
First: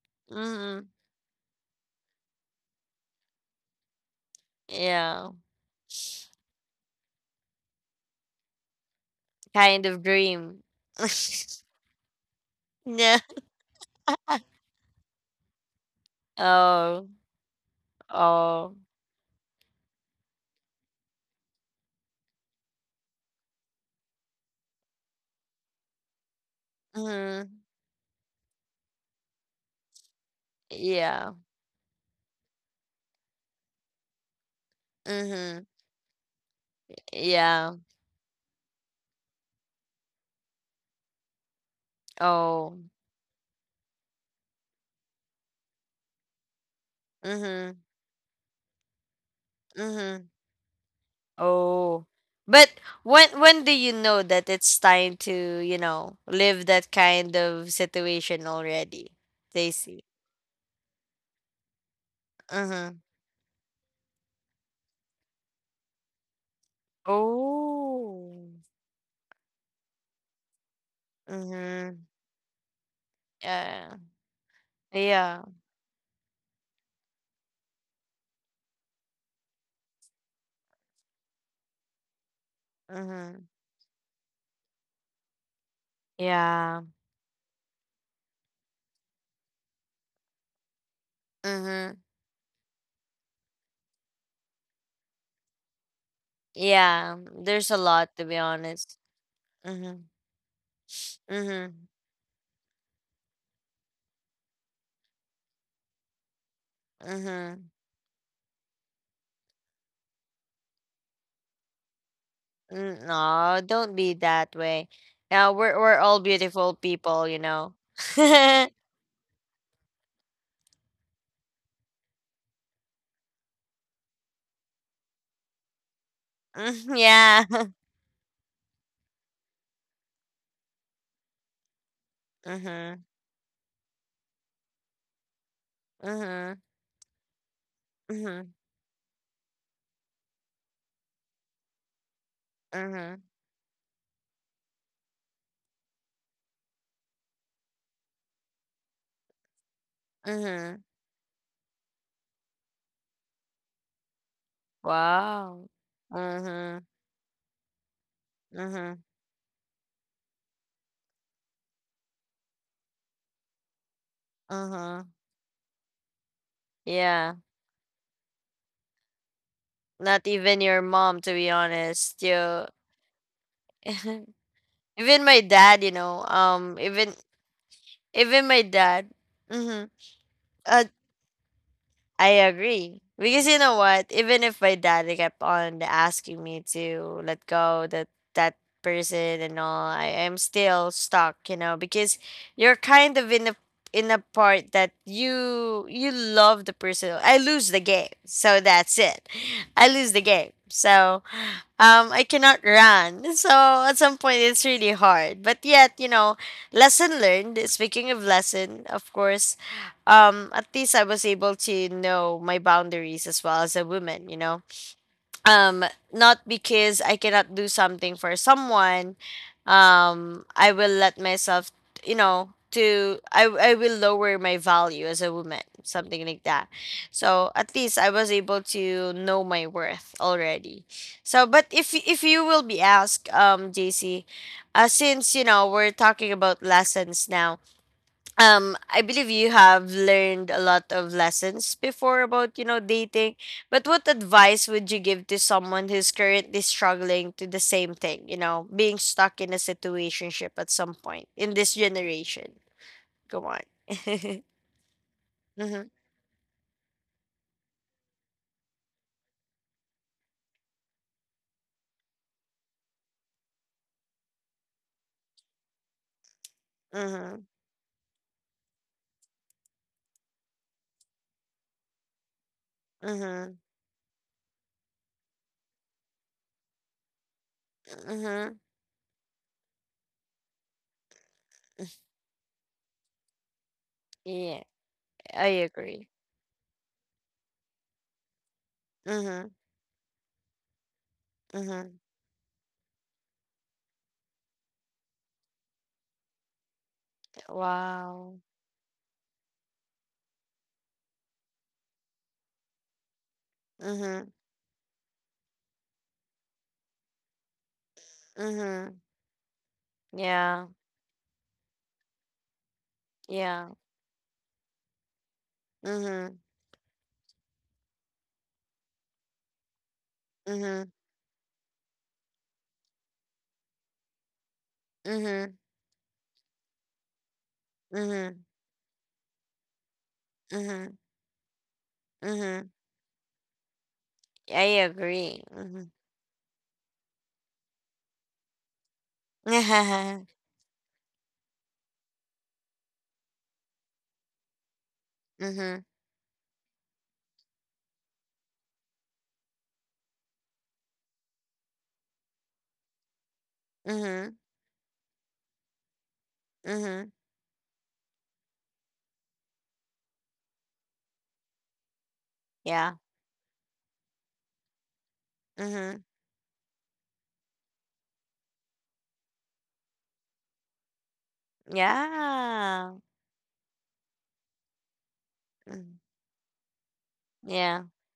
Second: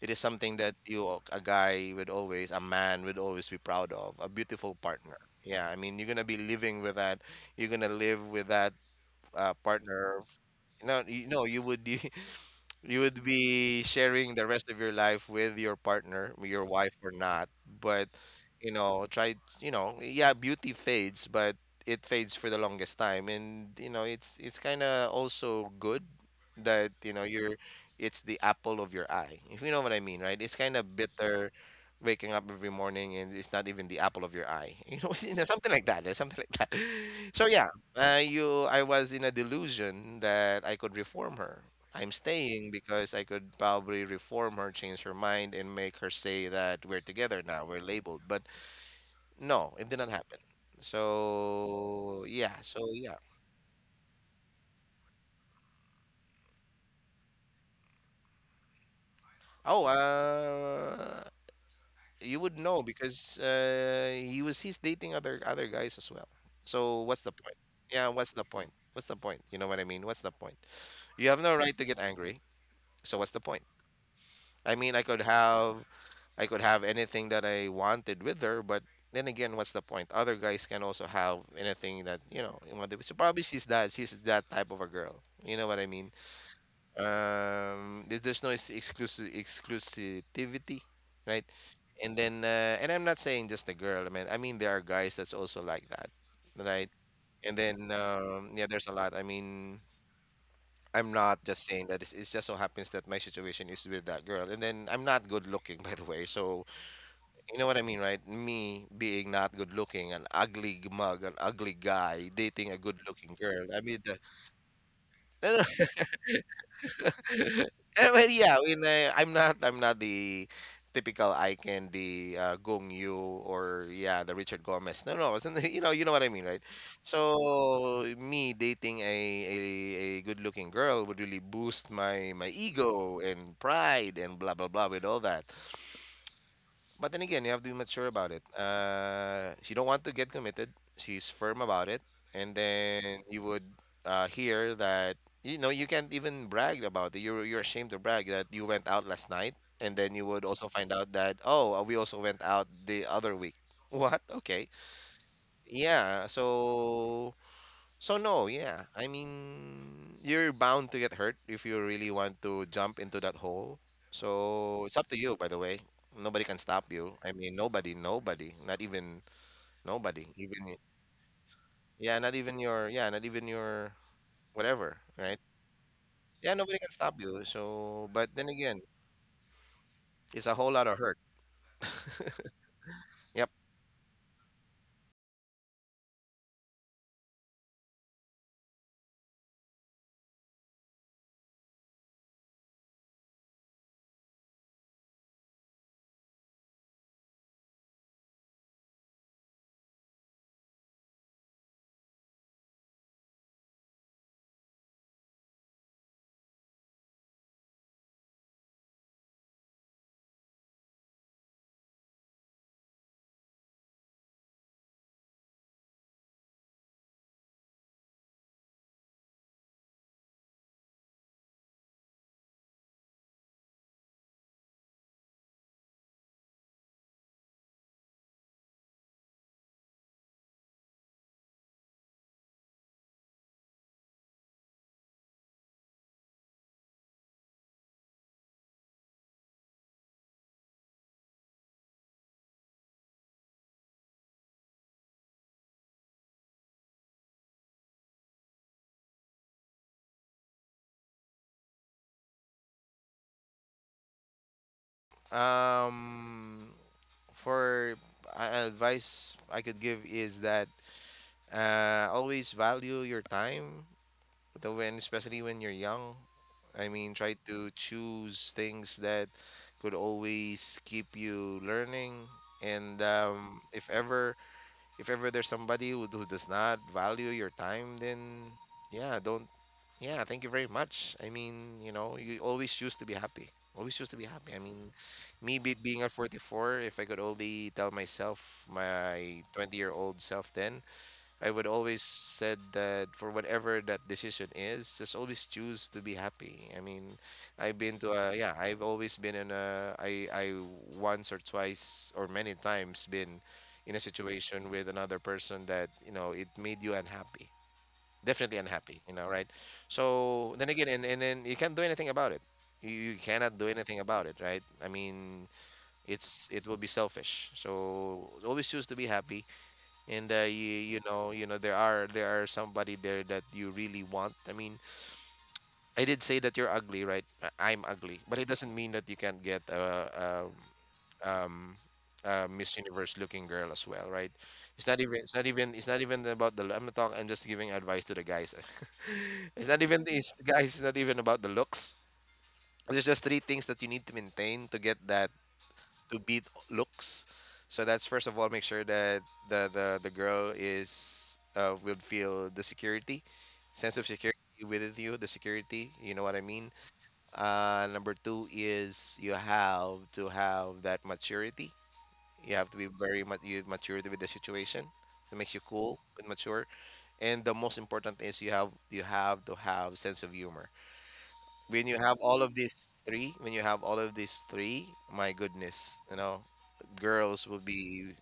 Speaker 2: it is something that
Speaker 1: mhm,
Speaker 2: you, a guy would always, a man would always be proud of a beautiful partner.
Speaker 1: yeah.
Speaker 2: Yeah, I mean, you're gonna be living with that, you're gonna live with that
Speaker 1: Kind of
Speaker 2: partner.
Speaker 1: dream.
Speaker 2: No, you know, you would, you
Speaker 1: Yeah.
Speaker 2: would be sharing the rest of your life with your partner, with your wife
Speaker 1: Oh.
Speaker 2: or not. But you
Speaker 1: Oh.
Speaker 2: know, try, you know, yeah, beauty fades, but it fades for the longest time, and you know, it's kind of also good that you know you're,
Speaker 1: Mhm.
Speaker 2: it's the apple of your eye, if you know what I mean, right? It's kind of
Speaker 1: Yeah.
Speaker 2: bitter waking up every morning, and it's not even the apple of your eye. You know,
Speaker 1: Mhm.
Speaker 2: something like that, something like that. So yeah.
Speaker 1: Yeah.
Speaker 2: Uh, you i was in a delusion that I could reform her. I'm staying
Speaker 1: Oh.
Speaker 2: because I could probably reform her, change her mind, and make her say that we're together now, we're
Speaker 1: Mhm.
Speaker 2: labeled. But no, it did not
Speaker 1: Mhm.
Speaker 2: happen.
Speaker 1: Oh.
Speaker 2: So yeah,
Speaker 1: But
Speaker 2: so yeah.
Speaker 1: when do you know that it's time to, you know, live that kind of situation already?
Speaker 2: Oh,
Speaker 1: Stacy.
Speaker 2: you would know
Speaker 1: Mhm.
Speaker 2: because he's dating other guys as well. So what's the point? Yeah, what's the
Speaker 1: Oh.
Speaker 2: point? What's the point? You know what I mean? What's the point? You have no right to get
Speaker 1: Mhm.
Speaker 2: angry. So what's the point?
Speaker 1: Yeah.
Speaker 2: I mean, I could
Speaker 1: Yeah.
Speaker 2: have I could have anything that I wanted with her, but then again, what's the point? Other guys can also have anything that you know so probably
Speaker 1: Mhm.
Speaker 2: she's that. She's that type of a girl. You know what I mean?
Speaker 1: Yeah.
Speaker 2: There's no exclusive exclusivity, right?
Speaker 1: Mhm.
Speaker 2: And then, and I'm not saying just the girl. I mean, there are guys that's also like that, right?
Speaker 1: Yeah.
Speaker 2: And
Speaker 1: There's a
Speaker 2: then,
Speaker 1: lot, to be
Speaker 2: yeah, there's a
Speaker 1: honest.
Speaker 2: lot. I mean,
Speaker 1: Mhm.
Speaker 2: I'm not just
Speaker 1: Mhm,
Speaker 2: saying that. It's just so happens that my situation is with that girl. And then I'm not good looking, by the way. So you know
Speaker 1: mhm.
Speaker 2: what I mean, right? Me being not good looking, an ugly mug, an ugly guy dating a good
Speaker 1: Mm,
Speaker 2: looking
Speaker 1: no,
Speaker 2: girl. I
Speaker 1: don't
Speaker 2: mean,
Speaker 1: be that way. Yeah,
Speaker 2: no, no.
Speaker 1: we're all beautiful people, you know.
Speaker 2: I mean, yeah. I mean, I'm not. I'm not the typical eye candy, Gong Yu, or yeah, the Richard Gomez. No, no, it's not- You know what I mean, right?
Speaker 1: Mm, yeah.
Speaker 2: So me dating a, a good looking girl would really boost my
Speaker 1: Mhm,
Speaker 2: ego and pride and blah blah blah with all that.
Speaker 1: mhm,
Speaker 2: But then again, you have to be mature about it.
Speaker 1: mhm,
Speaker 2: She don't want to get committed. She's firm about it, and then
Speaker 1: mhm,
Speaker 2: you would hear that, you know, you can't even brag about it. You're ashamed to brag that you went out last night, and then you would also
Speaker 1: mhm.
Speaker 2: find out that, oh, we also went out the other week. What? Okay.
Speaker 1: Wow.
Speaker 2: Yeah.
Speaker 1: Mhm,
Speaker 2: So no, yeah.
Speaker 1: mhm,
Speaker 2: I mean, you're bound to get hurt if you really want to jump into that hole. So it's
Speaker 1: mhm.
Speaker 2: up to you, by the way. Nobody can stop you. I
Speaker 1: Yeah.
Speaker 2: mean, nobody, nobody, not even nobody.
Speaker 1: Not even
Speaker 2: Even
Speaker 1: your mom, to be
Speaker 2: yeah,
Speaker 1: honest.
Speaker 2: not even
Speaker 1: You,
Speaker 2: your yeah, not even your whatever,
Speaker 1: even
Speaker 2: right?
Speaker 1: my dad, you know.
Speaker 2: Yeah, nobody can
Speaker 1: Even
Speaker 2: stop you. So, but then
Speaker 1: even my
Speaker 2: again,
Speaker 1: dad. Mhm.
Speaker 2: it's a whole
Speaker 1: Uh,
Speaker 2: lot of hurt.
Speaker 1: I agree. Because
Speaker 2: Yep.
Speaker 1: you know what? Even if my dad kept on asking me to let go that that person and all, I am still stuck, you know, because you're kind of in a part that you love the person. I lose the game. So that's it. I lose the game. So I cannot run. So at some point, it's really hard. But yet, you know, lesson learned. Speaking of lesson, of course, at least I was able to know my boundaries as well as a woman, you know. um Not because I cannot do something for someone, I will let myself, you know, to I will lower my value as a woman, something like that. So at least I was able to know my worth already. So, but if you will be asked, JC, since you know we're talking about lessons now, I believe you have learned a lot of lessons before about, you know, dating, but what advice would you give to someone who's currently struggling to the same thing, you know, being stuck in a situationship at some point in this generation? Go on. Mm-hmm,
Speaker 2: Um, for advice I could give is that, always value your time. But the when, especially when you're young, I mean, try
Speaker 1: mm-hmm,
Speaker 2: to choose things that could always keep you learning, and
Speaker 1: mm-hmm,
Speaker 2: if ever, there's somebody who does not value your time, then
Speaker 1: mm-hmm.
Speaker 2: yeah, don't. Yeah, thank you very much. I mean, you know, you always choose to be happy. Always choose to be happy. I
Speaker 1: Yeah,
Speaker 2: mean,
Speaker 1: I
Speaker 2: me being
Speaker 1: agree.
Speaker 2: at 44, if I could only tell myself, my
Speaker 1: Mm-hmm,
Speaker 2: 20-year-old self, then I would
Speaker 1: mm-hmm.
Speaker 2: always said that for whatever that decision is, just always choose to be happy. I mean, I've been to a
Speaker 1: Wow.
Speaker 2: yeah, I've always been in a I I, once or twice or many times, been in a
Speaker 1: Mm-hmm,
Speaker 2: situation with another person that, you know, it made you unhappy. Definitely
Speaker 1: mm-hmm.
Speaker 2: unhappy, you know, right? So
Speaker 1: Yeah.
Speaker 2: then again, and then you can't do anything about it. You cannot
Speaker 1: Yeah.
Speaker 2: do anything about it, right? I mean,
Speaker 1: Mm-hmm,
Speaker 2: it will be selfish. So always choose to be happy, and
Speaker 1: mm-hmm,
Speaker 2: you you know, there are somebody there that you really want, I mean,
Speaker 1: mm-hmm,
Speaker 2: I did say that you're ugly, right? I'm ugly, but
Speaker 1: mm-hmm,
Speaker 2: it doesn't mean that you can't get a
Speaker 1: mm-hmm,
Speaker 2: um a
Speaker 1: hmm.
Speaker 2: Miss Universe looking girl as well, right?
Speaker 1: I
Speaker 2: it's not even it's
Speaker 1: agree.
Speaker 2: not even it's
Speaker 1: Mhm.
Speaker 2: not even about the I'm not talking I'm just giving advice to the guys. It's not even about the looks. There's just three things that you need to maintain to get that,
Speaker 1: Mhm. Mhm.
Speaker 2: to beat looks. So that's, first of all, make sure that the girl is will feel the security, sense of security within you, the security. You know what I mean.
Speaker 1: Mhm.
Speaker 2: Number two is you have to have that maturity. You have to be
Speaker 1: Yeah.
Speaker 2: very much you maturity with the situation. It makes you cool
Speaker 1: Mhm.
Speaker 2: and mature. And the most important is you have to have sense of humor. When you have all of these
Speaker 1: Yeah.
Speaker 2: three, when you have all of these three, my goodness,
Speaker 1: Mhm.
Speaker 2: you know, girls will
Speaker 1: Yeah.
Speaker 2: be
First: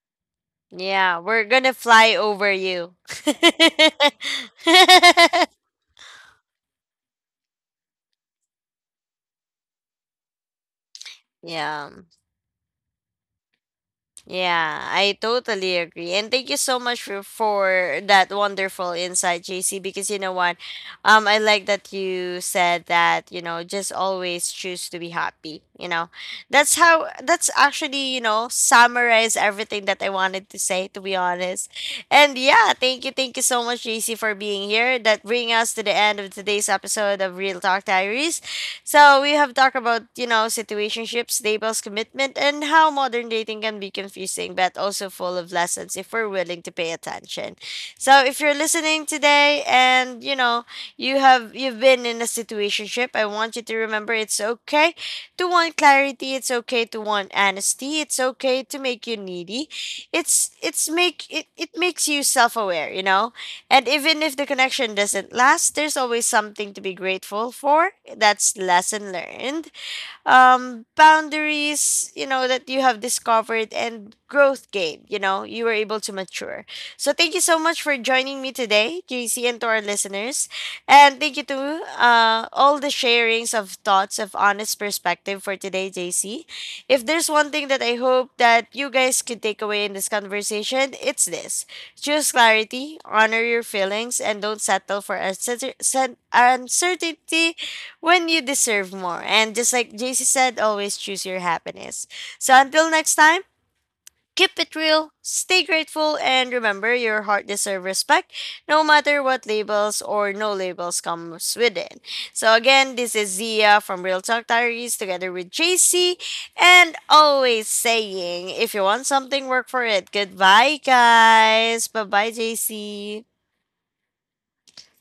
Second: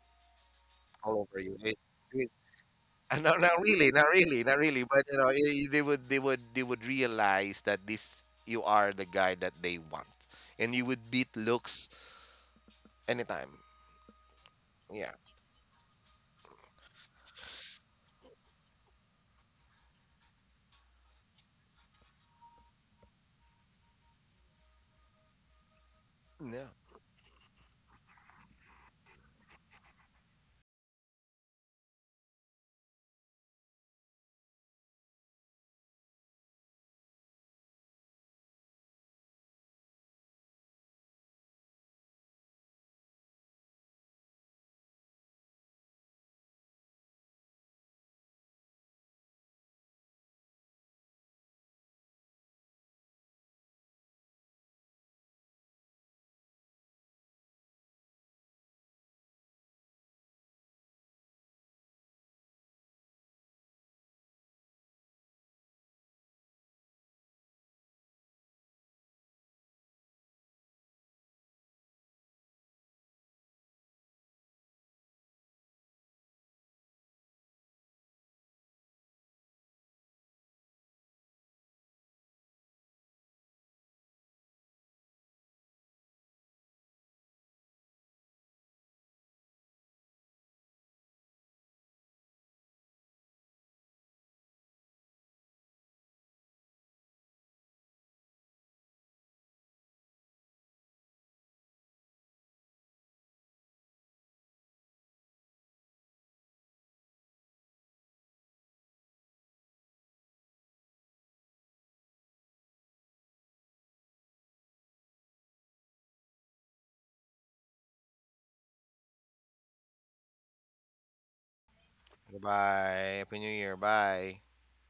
Speaker 1: Yeah.
Speaker 2: all over
Speaker 1: We're
Speaker 2: you.
Speaker 1: gonna fly
Speaker 2: It,
Speaker 1: over you.
Speaker 2: no, not really, not really, not really. But you know, I they would, they would, they would realize that this you are the guy that they want, and you would beat
Speaker 1: Yeah.
Speaker 2: looks anytime.
Speaker 1: Yeah,
Speaker 2: Yeah.
Speaker 1: I totally agree. And thank you so much for that wonderful insight, JC, because you know what? I like that you said that, you know, just always choose to be happy, you know.
Speaker 2: Yeah.
Speaker 1: That's how, that's actually, you know, summarize everything that I wanted to say, to be honest. And yeah, thank you so much, JC, for being here. That bring us to the end of today's episode of Real Talk Diaries. So we have talked about, you know, situationships, labels, commitment, and how modern dating can be confusing, but also full of lessons if we're willing to pay attention. So if you're listening today and, you know, you've been in a situationship, I want you to remember, it's okay to want clarity, it's okay to want honesty, it's okay to make you needy. It makes you self aware, you know? And even if the connection doesn't last, there's always something to be grateful for. That's lesson learned, boundaries, you know, that you have discovered, and growth gained. You know, you were able to mature. So thank you so much for joining me today, JC, and to our listeners. And thank you to all the sharings of thoughts of honest perspective for today, JC. If there's one thing that I hope that you guys could take away in this conversation, it's this. Choose clarity, honor your feelings, and don't settle for uncertainty when you deserve more. And just like JC said, always choose your happiness. So until next time, keep it real, stay grateful, and remember your heart deserves respect no matter what labels or no labels comes with it. So again, this is Zia from Real Talk Diaries together with JC, and always saying, if you want something, work for it. Goodbye guys. Bye bye,
Speaker 2: Bye.
Speaker 1: JC.
Speaker 2: Happy New Year. Bye.